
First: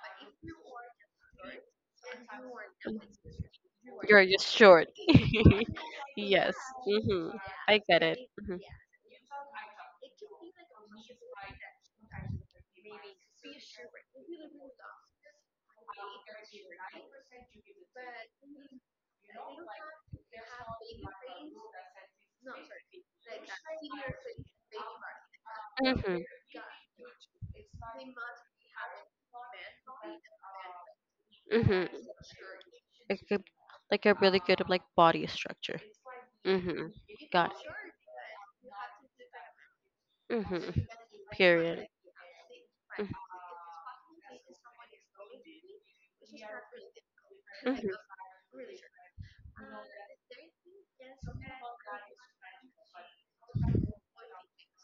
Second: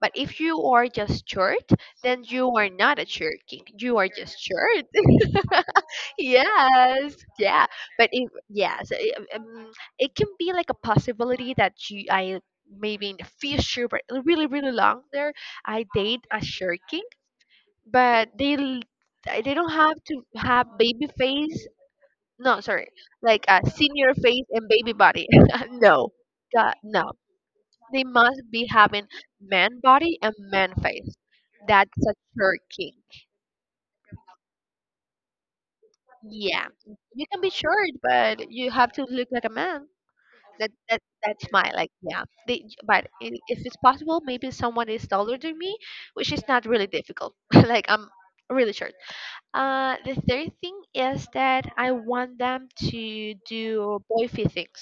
A: But if you are just short, then you are not a
B: Mhm.
A: short king. You are
B: You're
A: just
B: just
A: short.
B: short. Yes.
A: Yes,
B: Hmm.
A: yeah,
B: I get
A: but
B: it.
A: it,
B: Hmm.
A: yes, it, um, it can be like a possibility that you, I maybe in the future, but really, really long there, I date a short king. but they l- they don't have to have baby face. No, sorry, like a senior face and baby body. No,
B: Hmm.
A: that, no, they must be having man body and man face.
B: Hmm.
A: That's a short king.
B: Like a, like a really good like body structure.
A: Yeah,
B: Hmm.
A: you can be
B: Got
A: short, but you have to look like a man.
B: it.
A: that
B: Hmm.
A: that that's my
B: Period.
A: like, yeah, they, but I if it's possible, maybe someone is taller than me, which is not really difficult. Like
B: Mm-hmm.
A: I'm really short. Uh the third thing is that I want them to do boyfriend things.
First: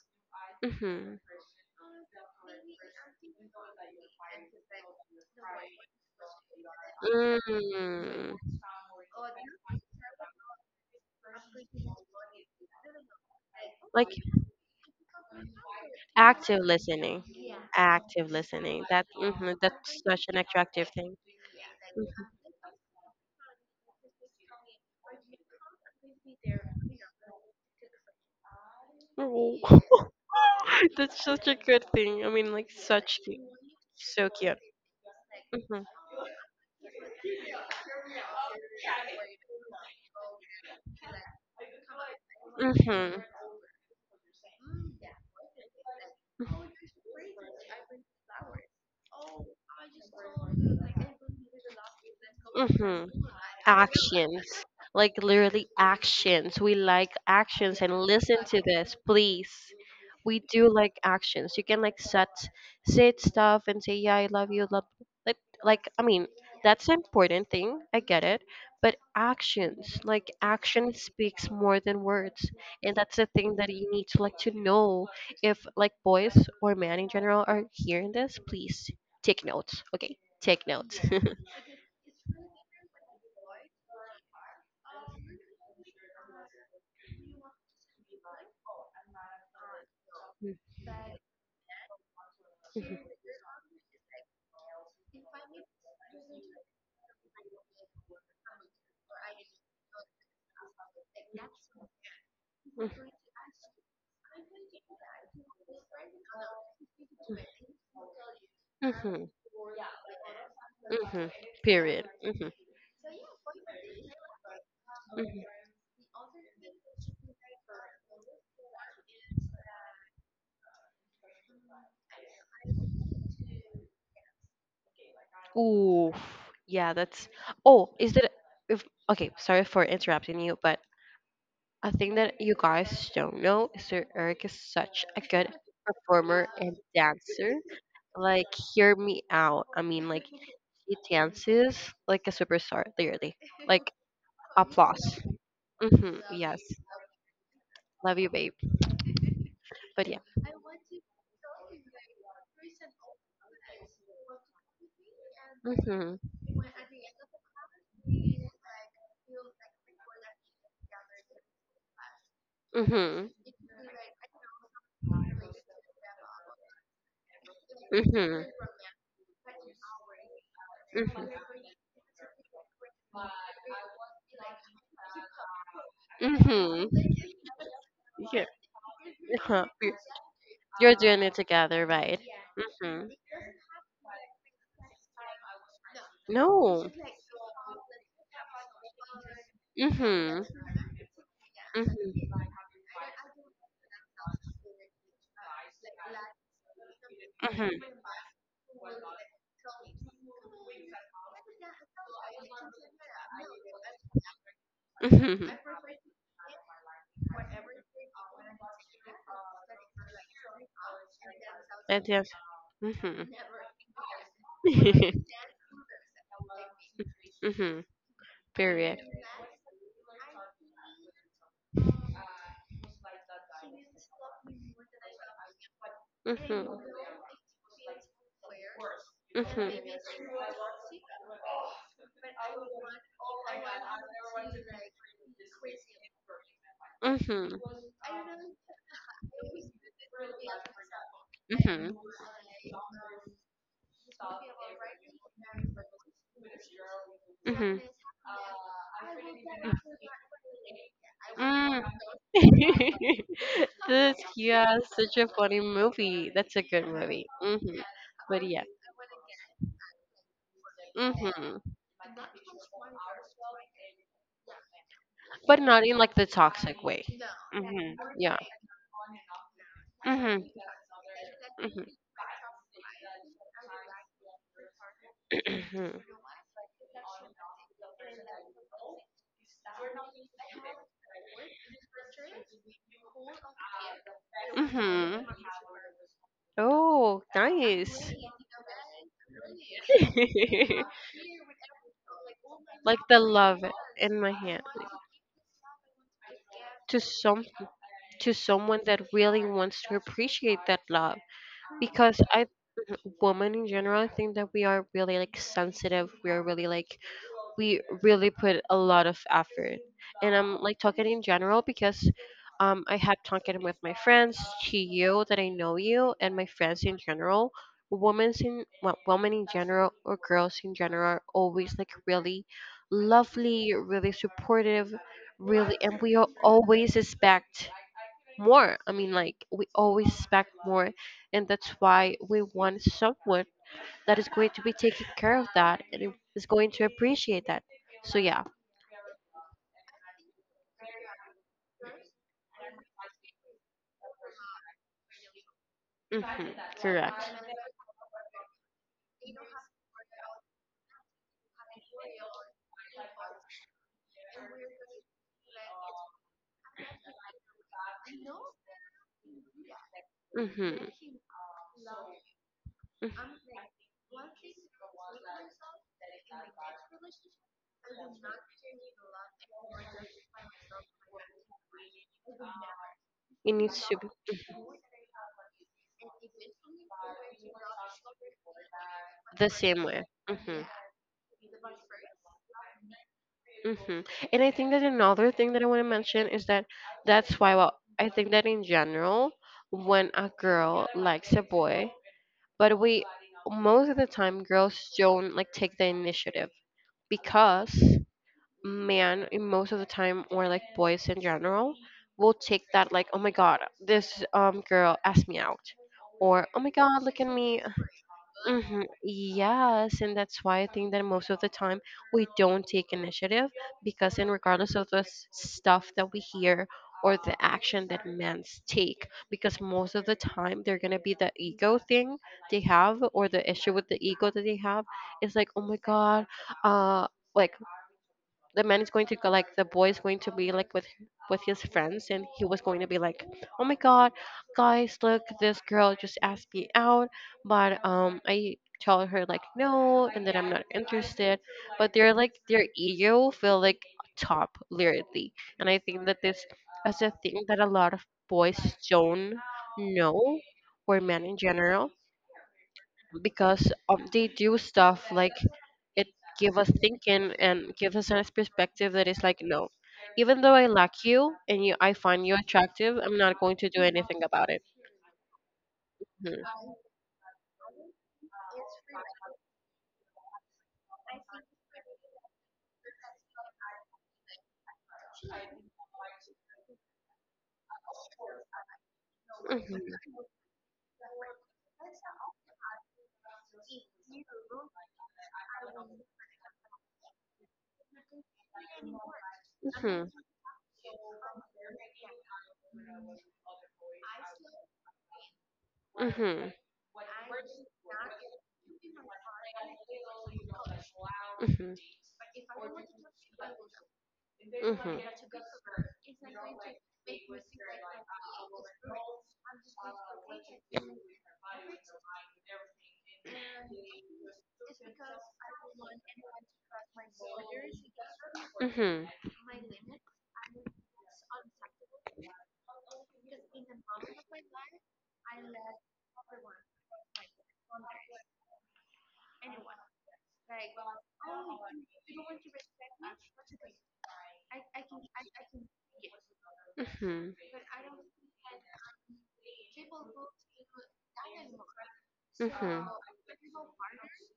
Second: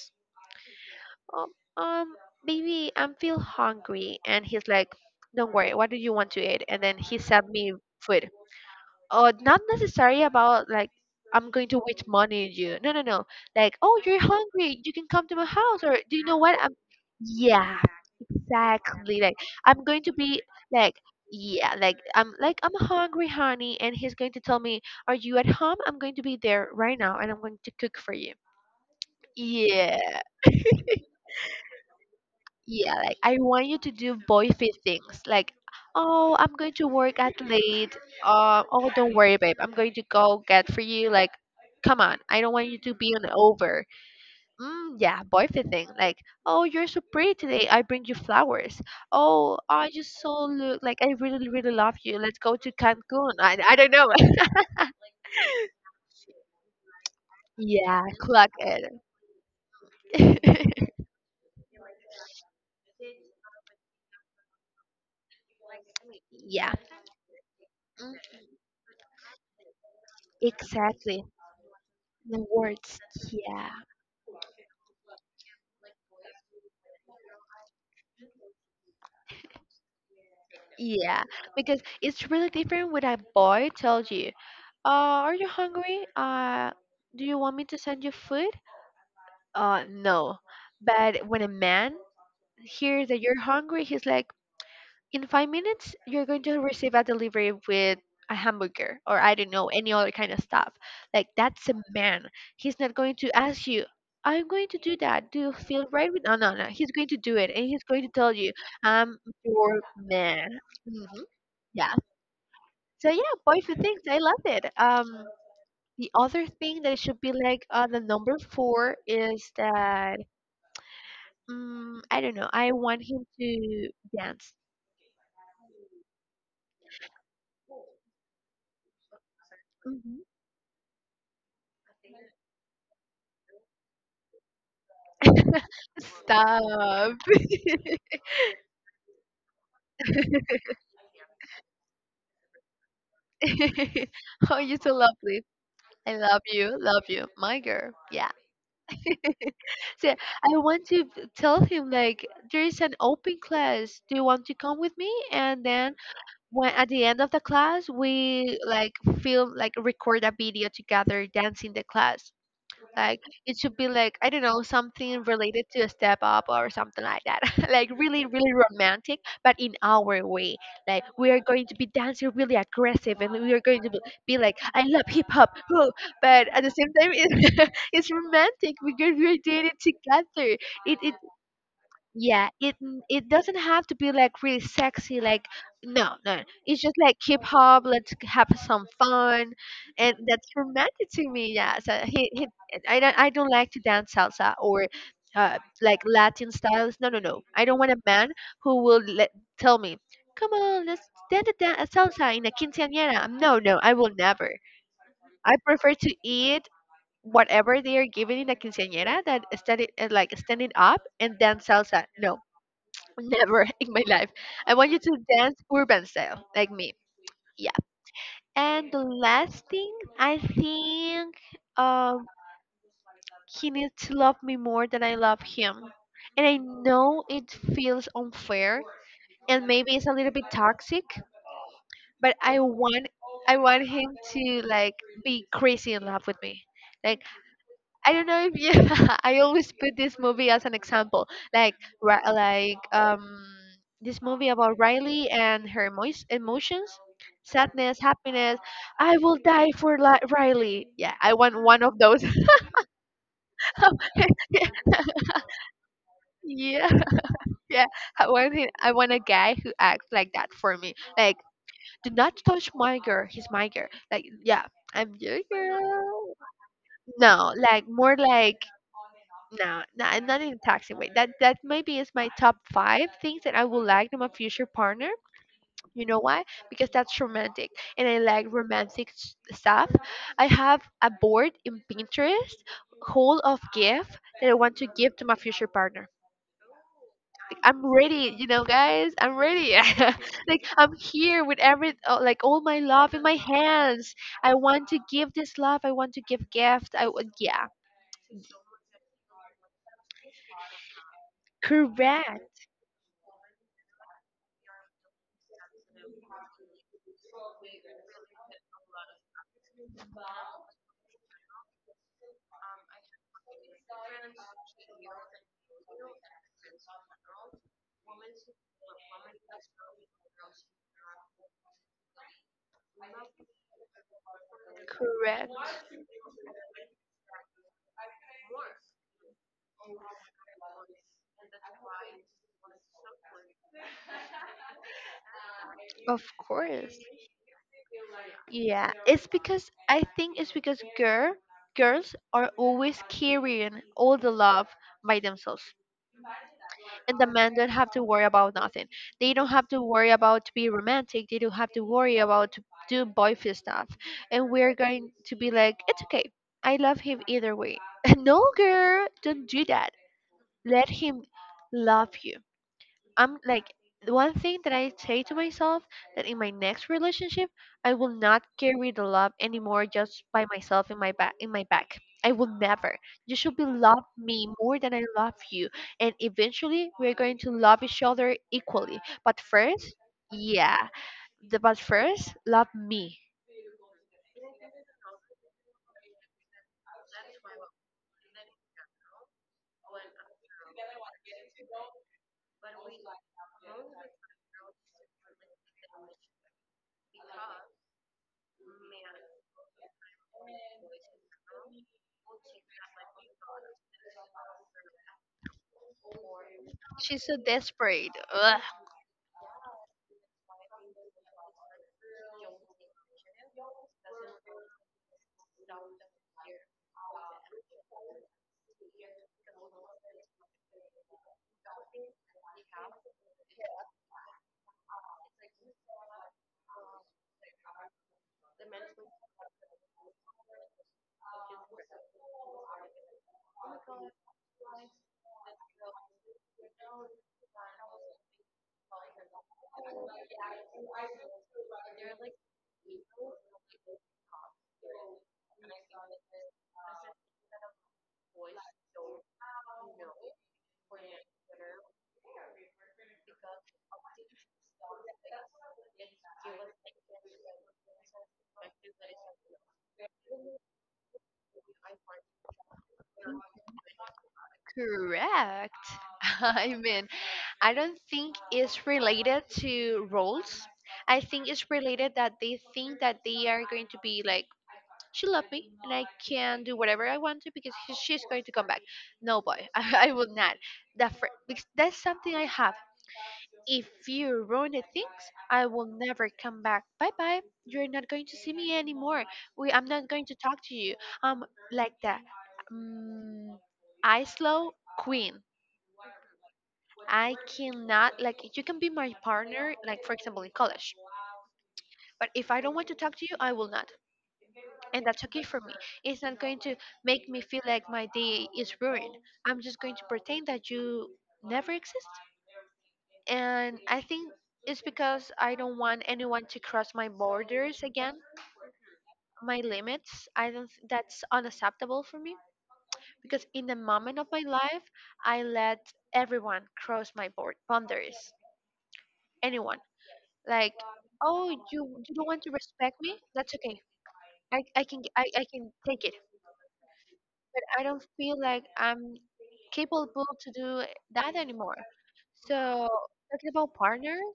B: Hmm.
A: um, um Baby, I'm feel hungry, and he's like, don't worry, what do you want to eat? And then he sent me food.
B: Mm.
A: Or not necessary about like, I'm going to wait money you. No, no, no. Like, oh,
B: Like
A: you're hungry. You can come to my house, or do you know what?
B: active
A: I'm.
B: listening.
A: Yeah,
B: Active listening. That
A: exactly. Like,
B: hmm
A: I'm
B: that's
A: going to
B: such an
A: be
B: attractive
A: like,
B: thing.
A: yeah, like
B: Mm-hmm.
A: I'm like I'm hungry, honey, and he's going to tell me, "Are you at home? I'm going to be there right now, and I'm going to cook for you."
B: Oh,
A: Yeah.
B: that's such a good thing. I mean, like,
A: Yeah, like
B: such
A: I
B: cute.
A: want you to do
B: So
A: boy
B: cute.
A: fit things. Like,
B: Mm-hmm.
A: oh, I'm going to work at late. Uh, oh, don't worry, babe. I'm going to go get for you. Like, come on. I don't want you to be
B: Mm-hmm.
A: on over. Mm, yeah, boy fit thing. Like, oh, you're so pretty today. I bring you flowers. Oh, I just so look like I really, really love you. Let's go to
B: Mm-hmm.
A: Cancun. I, I don't know.
B: Actions, like literally actions, we like actions, and
A: Yeah,
B: listen
A: clock
B: to
A: it.
B: this please. We do like actions, you can like set sit stuff and say yeah I love you love, like like I mean,
A: Yeah,
B: that's an important thing, I get
A: mm,
B: it. But actions, like, action
A: exactly.
B: speaks more than words,
A: The
B: and
A: words.
B: that's the thing that
A: Yeah.
B: you need to like to know. If like boys or men in general are hearing this, please take notes, okay? Take notes.
A: Yeah, because it's really different when a boy tells you, uh, "Are you hungry? Uh, do you want me to send you food?" Uh, no. But when a man hears that you're hungry, he's like, "In five minutes, you're going to receive a delivery with a hamburger or I don't know any other kind of stuff." Like that's a man. He's not
B: Mhm.
A: going to ask you. I'm going to do that. Do you feel right with? No, no, no. He's going to do it, and he's going to tell you,
B: Mhm.
A: "I'm
B: Mhm.
A: your man." Hmm.
B: Mhm.
A: Yeah.
B: Period. Mhm.
A: So yeah, Boys with Things, I love it. Um,
B: Mhm.
A: the other thing that should be like uh, the number four is that um, I don't know. I want him to dance.
B: Ooh, yeah, that's. Oh, is that if? Okay, sorry for
A: Hmm.
B: interrupting you, but a thing that you guys don't know is that Eric is such a good performer and
A: Stop.
B: dancer. Like, hear me out. I mean, like he dances like a superstar, literally. Like,
A: Oh, you're so
B: applause.
A: lovely. I
B: Mm-hmm,
A: love
B: yes.
A: you, love you, my girl.
B: Love
A: Yeah.
B: you, babe. But
A: So
B: yeah.
A: I want to b- tell him like, there is an open class. Do you want to come with me? And then
B: Mhm.
A: when at the end of the class we like film, like record a video together dancing the class, like
B: Mhm.
A: it should be like, I don't know, something related to a step up or something like that. Like really
B: Mhm.
A: really romantic, but in our way, like we
B: Mhm.
A: are going to be dancing really aggressive, and we are going to be, be like, I love hip hop, whoa," but at the
B: Mhm.
A: same time it's, it's
B: Yeah.
A: romantic because we are doing
B: Huh?
A: it
B: You're
A: together.
B: you're
A: It, it
B: doing it together, right?
A: yeah, it mm,
B: Mhm.
A: it doesn't have to be like really sexy. Like no, no, no. It's
B: No.
A: just like hip hop. Let's have some fun, and
B: Mhm.
A: that's romantic to me. Yeah, so he, he
B: Mhm.
A: I don't I don't like to dance salsa or uh like Latin styles. No, no, no. I don't
B: Mhm.
A: want a man who will let, tell me, come on, let's dance a dan- a salsa in a quinceañera. No, no, I will never.
B: Mhm.
A: I prefer to eat whatever they are giving in a quinceañera that standing eh, like standing up and dance salsa.
B: That's yes.
A: No.
B: Mhm.
A: Never in my life. I want you to dance urban style, like me. Yeah.
B: Mhm.
A: And the
B: Period.
A: last thing, I think um, he needs to love me more than I love him. And I
B: Mhm.
A: know it feels unfair and
B: Mhm.
A: maybe it's a little bit toxic, but I want I want him to like be crazy in love with me. Like
B: Mhm.
A: I don't know if you. I always put this movie as an example, like
B: Mhm.
A: ri- like um this movie about Riley and her emo- emotions,
B: Mhm.
A: sadness, happiness. I will die for li- Riley. Yeah, I want one
B: Mm.
A: of those.
B: this Yeah, such a funny movie. That's a good
A: Yeah,
B: movie. Mhm.
A: yeah. I
B: But
A: want
B: yeah.
A: him, I want a guy who acts like that for me. Like,
B: Mhm.
A: do not touch my girl. He's my girl. Like, yeah, I'm your
B: But not in like the
A: girl.
B: toxic way.
A: No, like
B: Mhm.
A: more
B: Yeah.
A: like, no, no, I'm
B: Mhm.
A: not in a toxic way. That that maybe is my top five things that I would like in my future partner.
B: Mhm.
A: You know why? Because that's romantic, and I like romantic s- stuff. I have a board in Pinterest, whole of gift that I want to give
B: Mhm.
A: to my future partner.
B: Oh,
A: I'm
B: nice.
A: ready, you know, guys. I'm ready. Like I'm here with every uh, like all my
B: Like
A: love
B: the
A: in my
B: love
A: hands.
B: in my
A: I
B: hand
A: want to give this love. I want to give gift.
B: to
A: I would,
B: some
A: yeah.
B: to someone that really wants to appreciate that love, because I
A: Correct.
B: women in general, I think that we are really like sensitive, we are really like we really put a lot of effort. And I'm like talking in general, because um, I have talking with my friends, to you that I know you, and my friends in general. Women in wo- women in general, or girls in general, are always like really lovely, really supportive,
A: Correct.
B: really, and we al- always expect more. I mean, like we always expect more, and that's why we want someone that is going to be taking care of that, and it
A: Of
B: is going to
A: course.
B: appreciate that. So yeah.
A: Yeah, it's because I think it's because girl girls are always carrying all the love by themselves,
B: hmm
A: and the
B: Correct.
A: men don't have to worry about nothing. They don't have to worry about to be romantic. They don't have to worry about to do boyfriend stuff. And we're going to be like, it's okay. I love him either way. No, girl, don't do that.
B: Hmm.
A: Let him love you. I'm like the one thing that I say to myself that in my next relationship I will not carry the love anymore just by myself in my back in my back. I will never. You
B: It
A: should be
B: needs to
A: love
B: be
A: me more than I love you. And eventually we're going to love each other equally. But
B: the same
A: first,
B: way. hmm
A: yeah. The, but first, love me.
B: hmm And I think that another thing that I want to mention is that that's why, well, I think that in general, when a girl likes a boy, but we, most of the time girls don't like take the initiative, because men, in most of the time, or like boys in general, will take that like, oh my god, this um girl asked me out, or oh my god, look
A: She's
B: at
A: so
B: me.
A: desperate. Ugh.
B: Hmm yes, and that's why I think that most of the time we don't take initiative, because in regardless of the s- stuff that we hear or the action that men take, because most of the time they're going to be the ego thing they have, or the issue with the ego that they have. It's like, oh my god, uh like, the man is going to go like, the boy is going to be like, with with his friends, and he was going to be like, oh my god, guys, look, this girl just asked me out, but um I tell her like, no, and that I'm not interested. But they're like, their ego feel like top, literally. And I think that this is a thing that a lot of boys don't know, or men in general, because um, they do stuff like it give us thinking and give us a nice perspective that is like, no, even though I like you and you, I find you attractive, I'm not going to do anything about it.
A: Correct.
B: Mhm.
A: I mean, I don't think it's related to roles. I think it's related that they think that they are going to be like, she loved me and I can do whatever I want to because she- she's going to come back. No, boy, I, I will not. That fr- because that's something I have. If you ruin the things, I will never come back. Bye bye. You're not going to see me anymore. We, I'm not
B: Mhm.
A: going to talk to you. Um, like that. Mm, I slow queen.
B: Mhm. Mhm.
A: I cannot, like, you can be my partner like for example in college.
B: Mhm.
A: But if I don't want to talk to you, I will not.
B: Mhm.
A: And that's okay for me. It's not going to make me feel like my day is ruined. I'm just going to pretend that you never exist. And I think it's because I don't want anyone to cross my borders again,
B: Mhm.
A: my limits. I don't th- That's unacceptable for me because in the moment of my life, I let everyone cross my board boundaries. Anyone, like, oh, you you don't want to respect me, that's okay. I, I can I, I can take it,
B: Mhm.
A: but I don't feel like I'm capable to do that anymore. So, talking about partners,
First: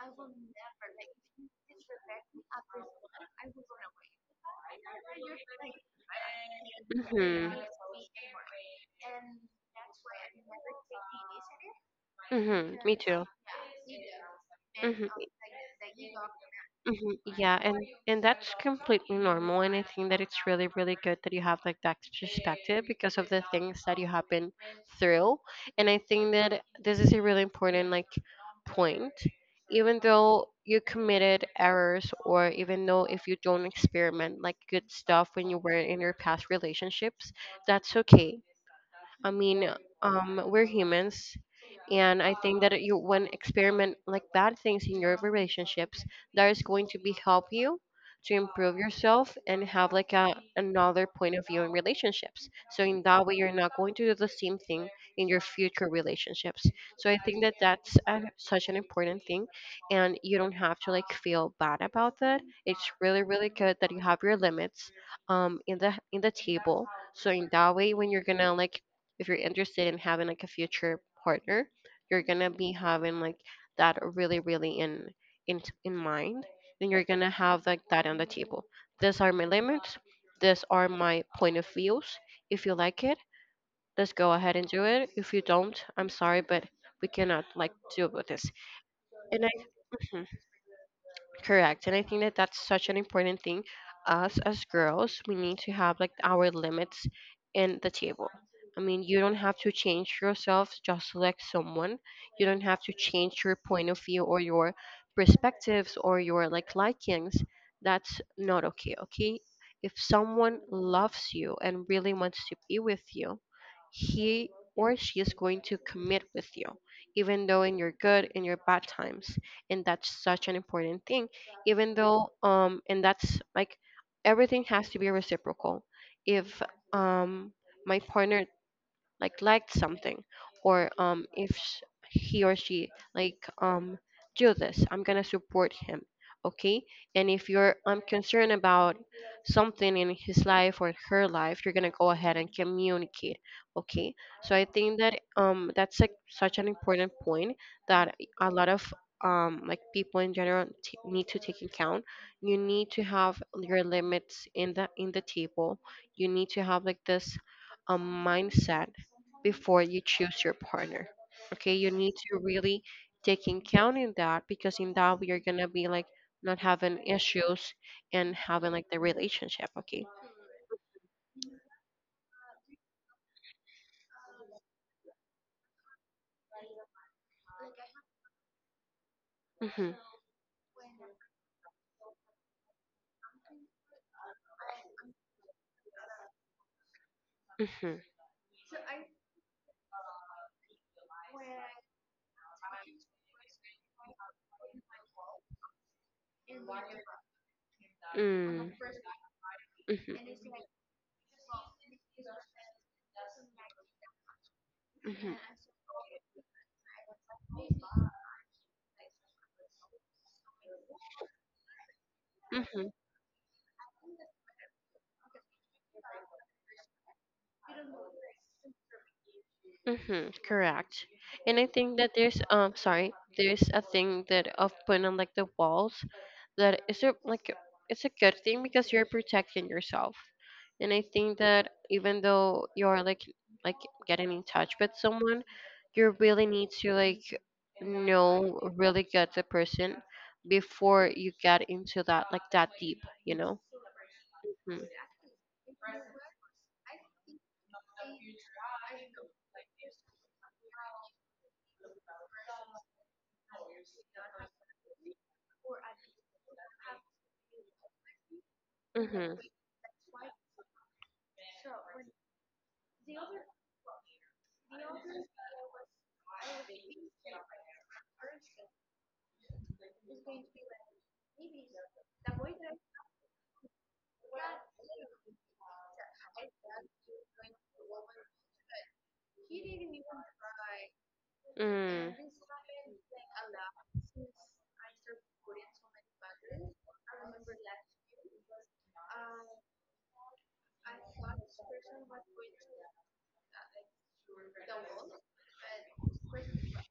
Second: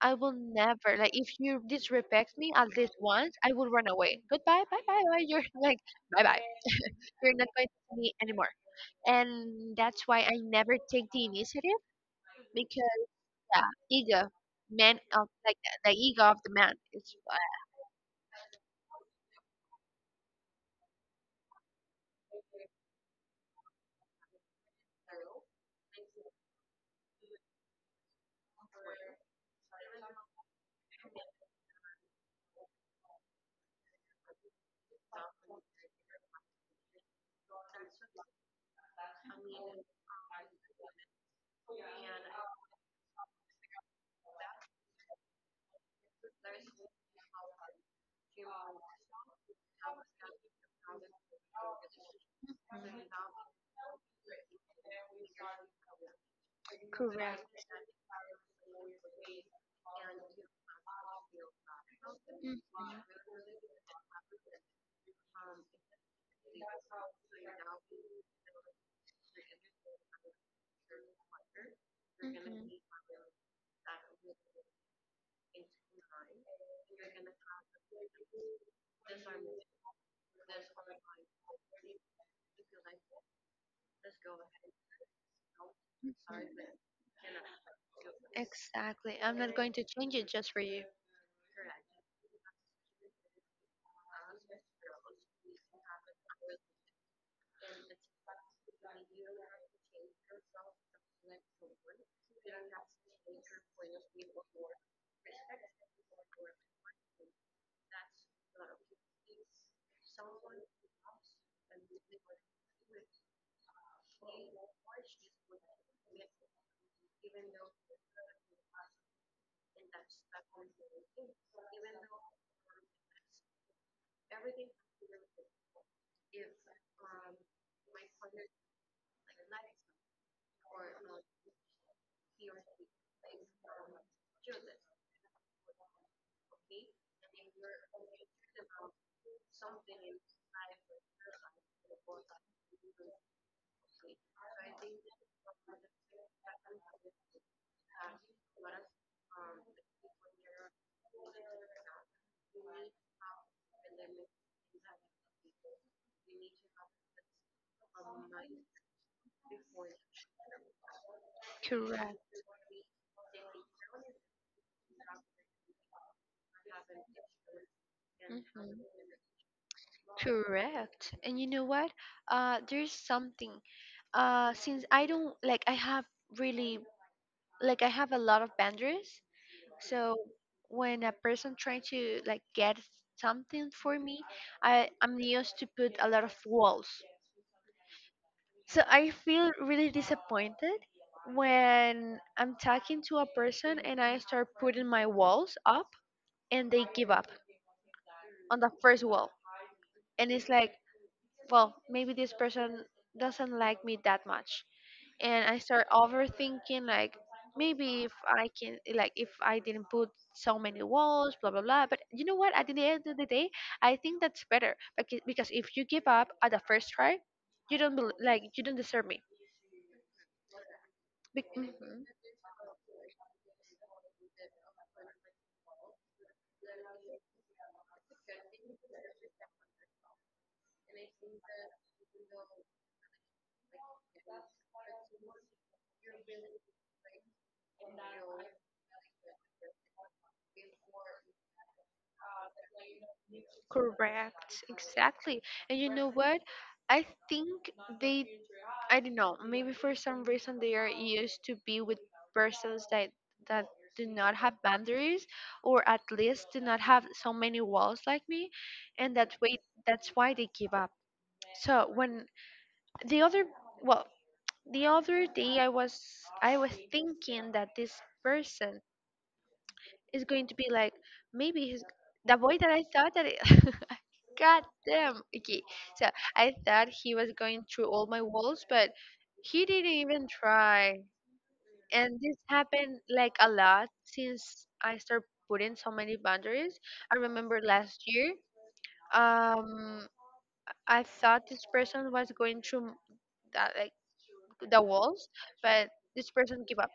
A: I will never, like, if you disrespect me at least once I will run away. Goodbye. Bye bye bye. You're like, bye bye, you're not
B: Mhm.
A: going to see me anymore. And that's why I never take the initiative,
B: Mhm. Me
A: because,
B: too.
A: yeah, ego man
B: Mhm.
A: of, like, the ego of the man is.
B: Mhm, yeah, and and that's completely normal, and I think that it's really really good that you have like that perspective because of the things that you have been through, and I think that this is a really important like point. Even though you committed errors, or even though if you don't experiment like good stuff when you were in your past relationships, that's okay. I mean, um, we're humans, and I think that you, when experiment like bad things in your relationships, that is going to be help you to improve yourself and have like a, another point of view in relationships, so in that way you're not going to do the same thing in your future relationships. So I think
A: Correct.
B: that that's a, such an important thing, and you don't have to like feel bad about that.
A: Mhm.
B: It's really really good that you have your limits, um in the in the table. So in that way when you're gonna like, if you're interested in having like a future partner, you're
A: Mhm.
B: gonna
A: Mhm.
B: be having like that really really in in in mind, and you're gonna have like that on the table. These are my limits, these are my point of views. If you like it, let's go ahead and do it. If you don't, I'm sorry, but we cannot like deal with this.
A: Exactly. I'm
B: And I
A: not going to change it just for you.
B: Correct. And I think that that's such an important thing. Us as girls, we need to have like our limits in the table. I mean, you don't have to change yourself just to like someone. You don't have to change your point of view or your perspectives or your like likings. That's not okay, okay? If someone loves you and really wants to be with you, he or she is going to commit with you, even though in your good and your bad times. And that's such an important thing, even though, um, and that's like, everything has to be reciprocal. If um, my partner like liked something, or um if sh- he or she like um do this, I'm gonna support him, okay? And if you're, I'm concerned about something in his life or her life, you're gonna go ahead and communicate, okay? So I think that um that's like such an important point, that a lot of um like people in general t- need to take account. You need to have your limits in the in the table. You need to have like this, a mindset, before you choose your partner. Okay, you need
A: Correct.
B: to really take in count in that, because in that we are gonna be like not having issues and having
A: Mhm.
B: like the relationship. Okay.
A: Correct. And you know what? Uh, there's something. Uh, since I don't like, I have really, like, I have a lot of boundaries.
B: Mhm.
A: So when a person trying to like get something for me, I I'm used to put a lot of walls.
B: Mhm.
A: So I feel really disappointed when I'm talking to a person and I start putting my walls up and they give up on the
B: Mm.
A: first wall. And
B: Mhm.
A: it's like, well, maybe this person doesn't like me that much. And I start overthinking, like, maybe if I can, like, if I didn't put so many walls, blah blah blah, but you know what, at the
B: Mhm.
A: end of the day I think that's better, because because if you give up at the first try you don't bel- like you don't deserve me.
B: Mm-hmm, correct.
A: Be-
B: And I think
A: Mhm.
B: that there's um sorry, there's a thing that of putting on like the walls, that is a, like, it's a good thing because you're protecting yourself. And I think that even though you're like like getting in touch with someone, you really need to like know really good the person before you get into that like that deep, you know?
A: Correct,
B: Mm-hmm.
A: exactly. And you know what? I think they, I don't know, maybe for some reason they are used to be with persons that that do not have boundaries or at least do not have so many walls like me, and that
B: Mm-hmm.
A: way that's why they give up. So when the other, well, the other day I was I was thinking that this person it's going to be like, maybe his the boy that I thought that it, God damn. Okay, so I thought he was going through all my walls, but he didn't even try. And this happened like a lot since I started putting so many boundaries. I remember last year, um, I thought this person was going through that like the walls, but this person gave up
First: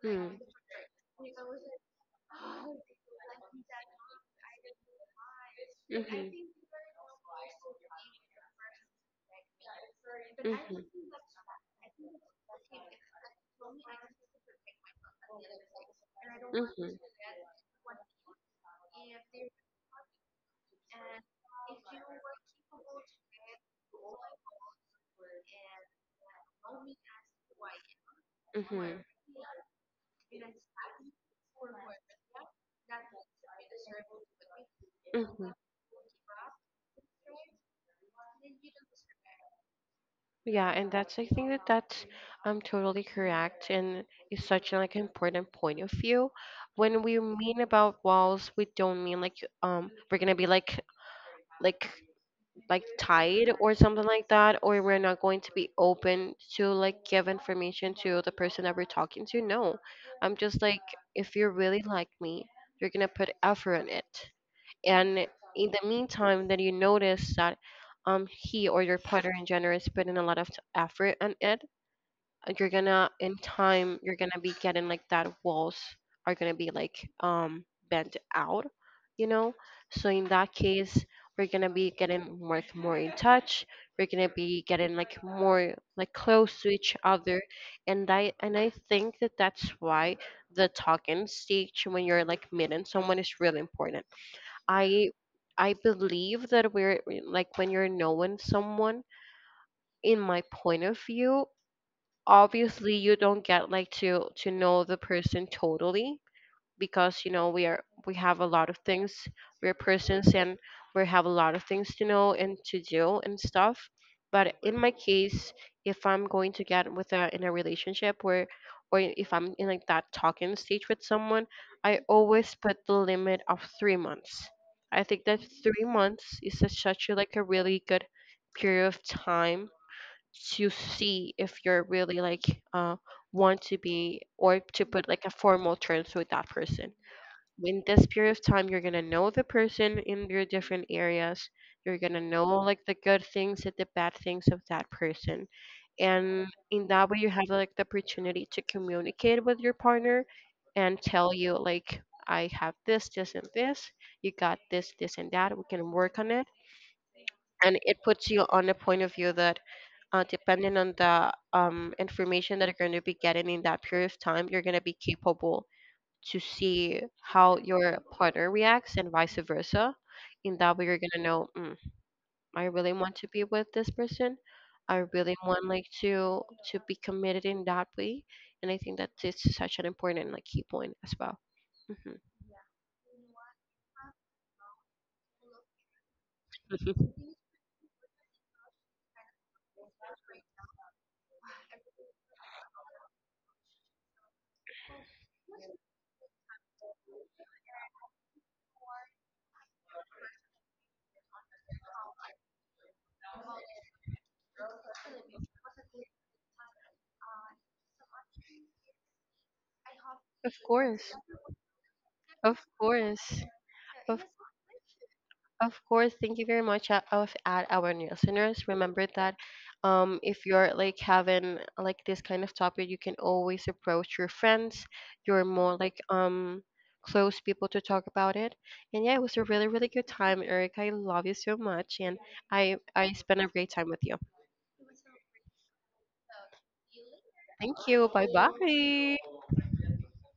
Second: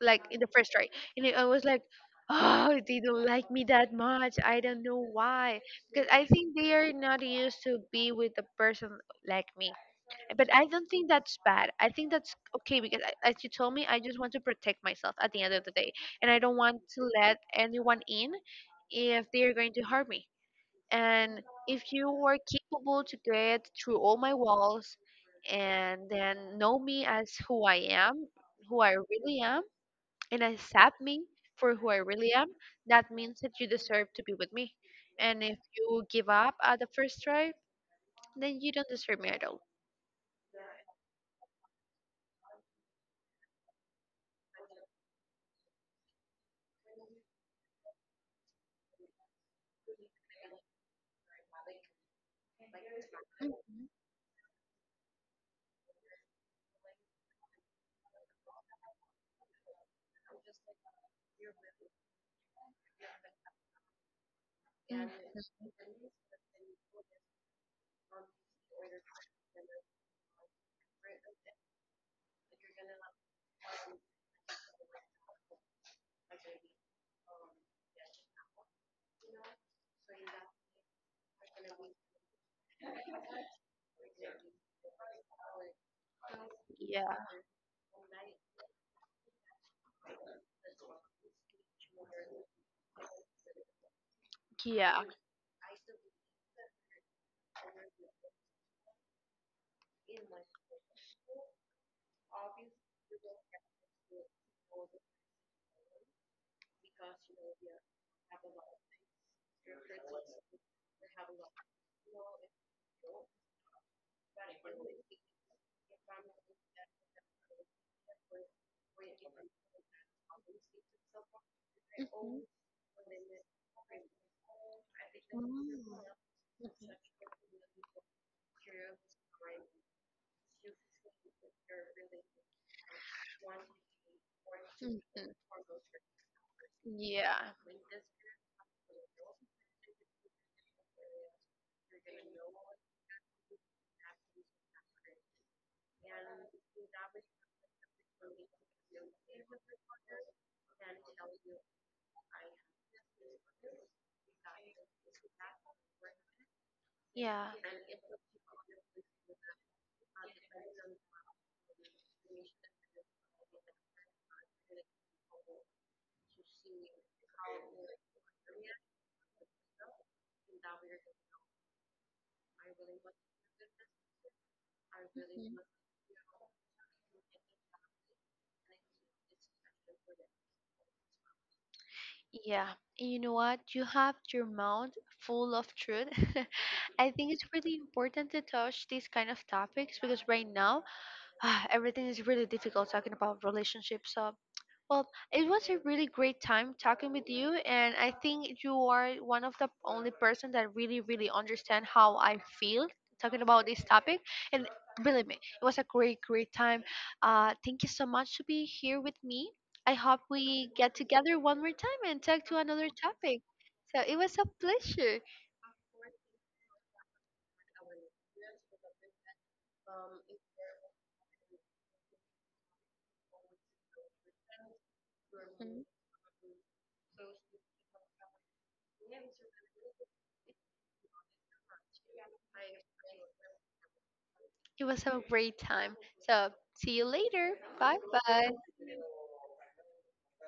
A: like
B: Mm-hmm.
A: in the first try. And I was like, oh, they don't like me that much. I don't know why. Because I
B: Mhm.
A: think they are not used to be with a person like me.
B: Mhm.
A: But I
B: Mhm.
A: don't think that's bad. I think that's okay because, I- as you told me, I just want to protect myself at the end of the day. And I don't want
B: Mhm.
A: to let anyone in if they are going to harm me. And if you were capable to get through all my walls and then know me as who I am, who I really am, and accept me for who I really am, that means that you deserve to be with me. And
B: Mhm.
A: if you give up at the first try, then you don't deserve me at all.
B: Yeah, and that's, I think that that's um totally correct, and it's such an like important point of view. When we mean about walls, we don't mean like um we're gonna be like like like tied or
A: Mhm.
B: something like that, or we're not going to be open to like give information to the person that we're talking to, no. I'm just like, if you really like me, you're gonna put effort in it.
A: Mhm.
B: And in the meantime then you notice that um he or your partner in general is putting a lot of t- effort on it, uh, you're gonna in time you're gonna be getting like that walls are gonna be like um bent out, you know? So in that case, we're gonna be getting more more in touch, we're gonna be getting like more like close to each
A: Yeah.
B: other. And i and i think that that's why the talking stage when you're like meeting someone is really important.
A: Yeah.
B: I i believe that we're like, when you're knowing someone, in my point of view, obviously you don't get like to to know the person totally, because you know we are we have a lot of things, we're persons, and we have a lot of things to know and to do and stuff. But in my case, if I'm going to get with a in a relationship where, or if I'm in like that talking stage with someone, I
A: Mhm.
B: always put the limit of three months. I think that three months is a, such a, like a really good period of time to see if you're really like, uh, want to be, or to
A: Mm.
B: put like a
A: Mhm.
B: formal terms with that person.
A: Yeah.
B: In this period of time you're gonna know the person in your different areas, you're gonna know like the good things and the bad things of that person. And in that way you have like the opportunity to communicate with your partner, and tell you like, I have this this and this, you got this this and that, we can work on it.
A: Yeah.
B: And it puts you on a point of view that, uh, depending on the um, information that you're going to be getting in that period of time, you're going to be capable to see how your partner reacts and vice versa. In that way you're going to know, mm, I really want to be with this person, I really
A: Mhm.
B: want like to to be committed in that way. And I think that this is such an important like key point as well. hmm
A: Yeah, and you know what? You have your mouth full of truth. I think it's really important to touch these kind of topics because right now, everything is really difficult talking about relationships. So, well, it was a really great time talking with you, and I think you are one of the only person that really, really understand how I feel talking about this topic. And believe me, it was a great, great time. Uh, thank you so much to be here with me. I hope
B: of
A: we get
B: course,
A: together one more time and talk to
B: of
A: another topic.
B: course,
A: So it
B: of
A: was a pleasure.
B: of course, thank you very much, uh, of at our new listeners. Remember that um, if you're like having like this kind of topic, you can always approach your friends, your more
A: Mm,
B: like um close people to talk about it. And yeah, it was a really really good time, Eric. I love you so much, and I I spent a great time with you.
A: it was a great time. So see you later.
B: Thank
A: Bye
B: you. Bye
A: bye.
B: bye.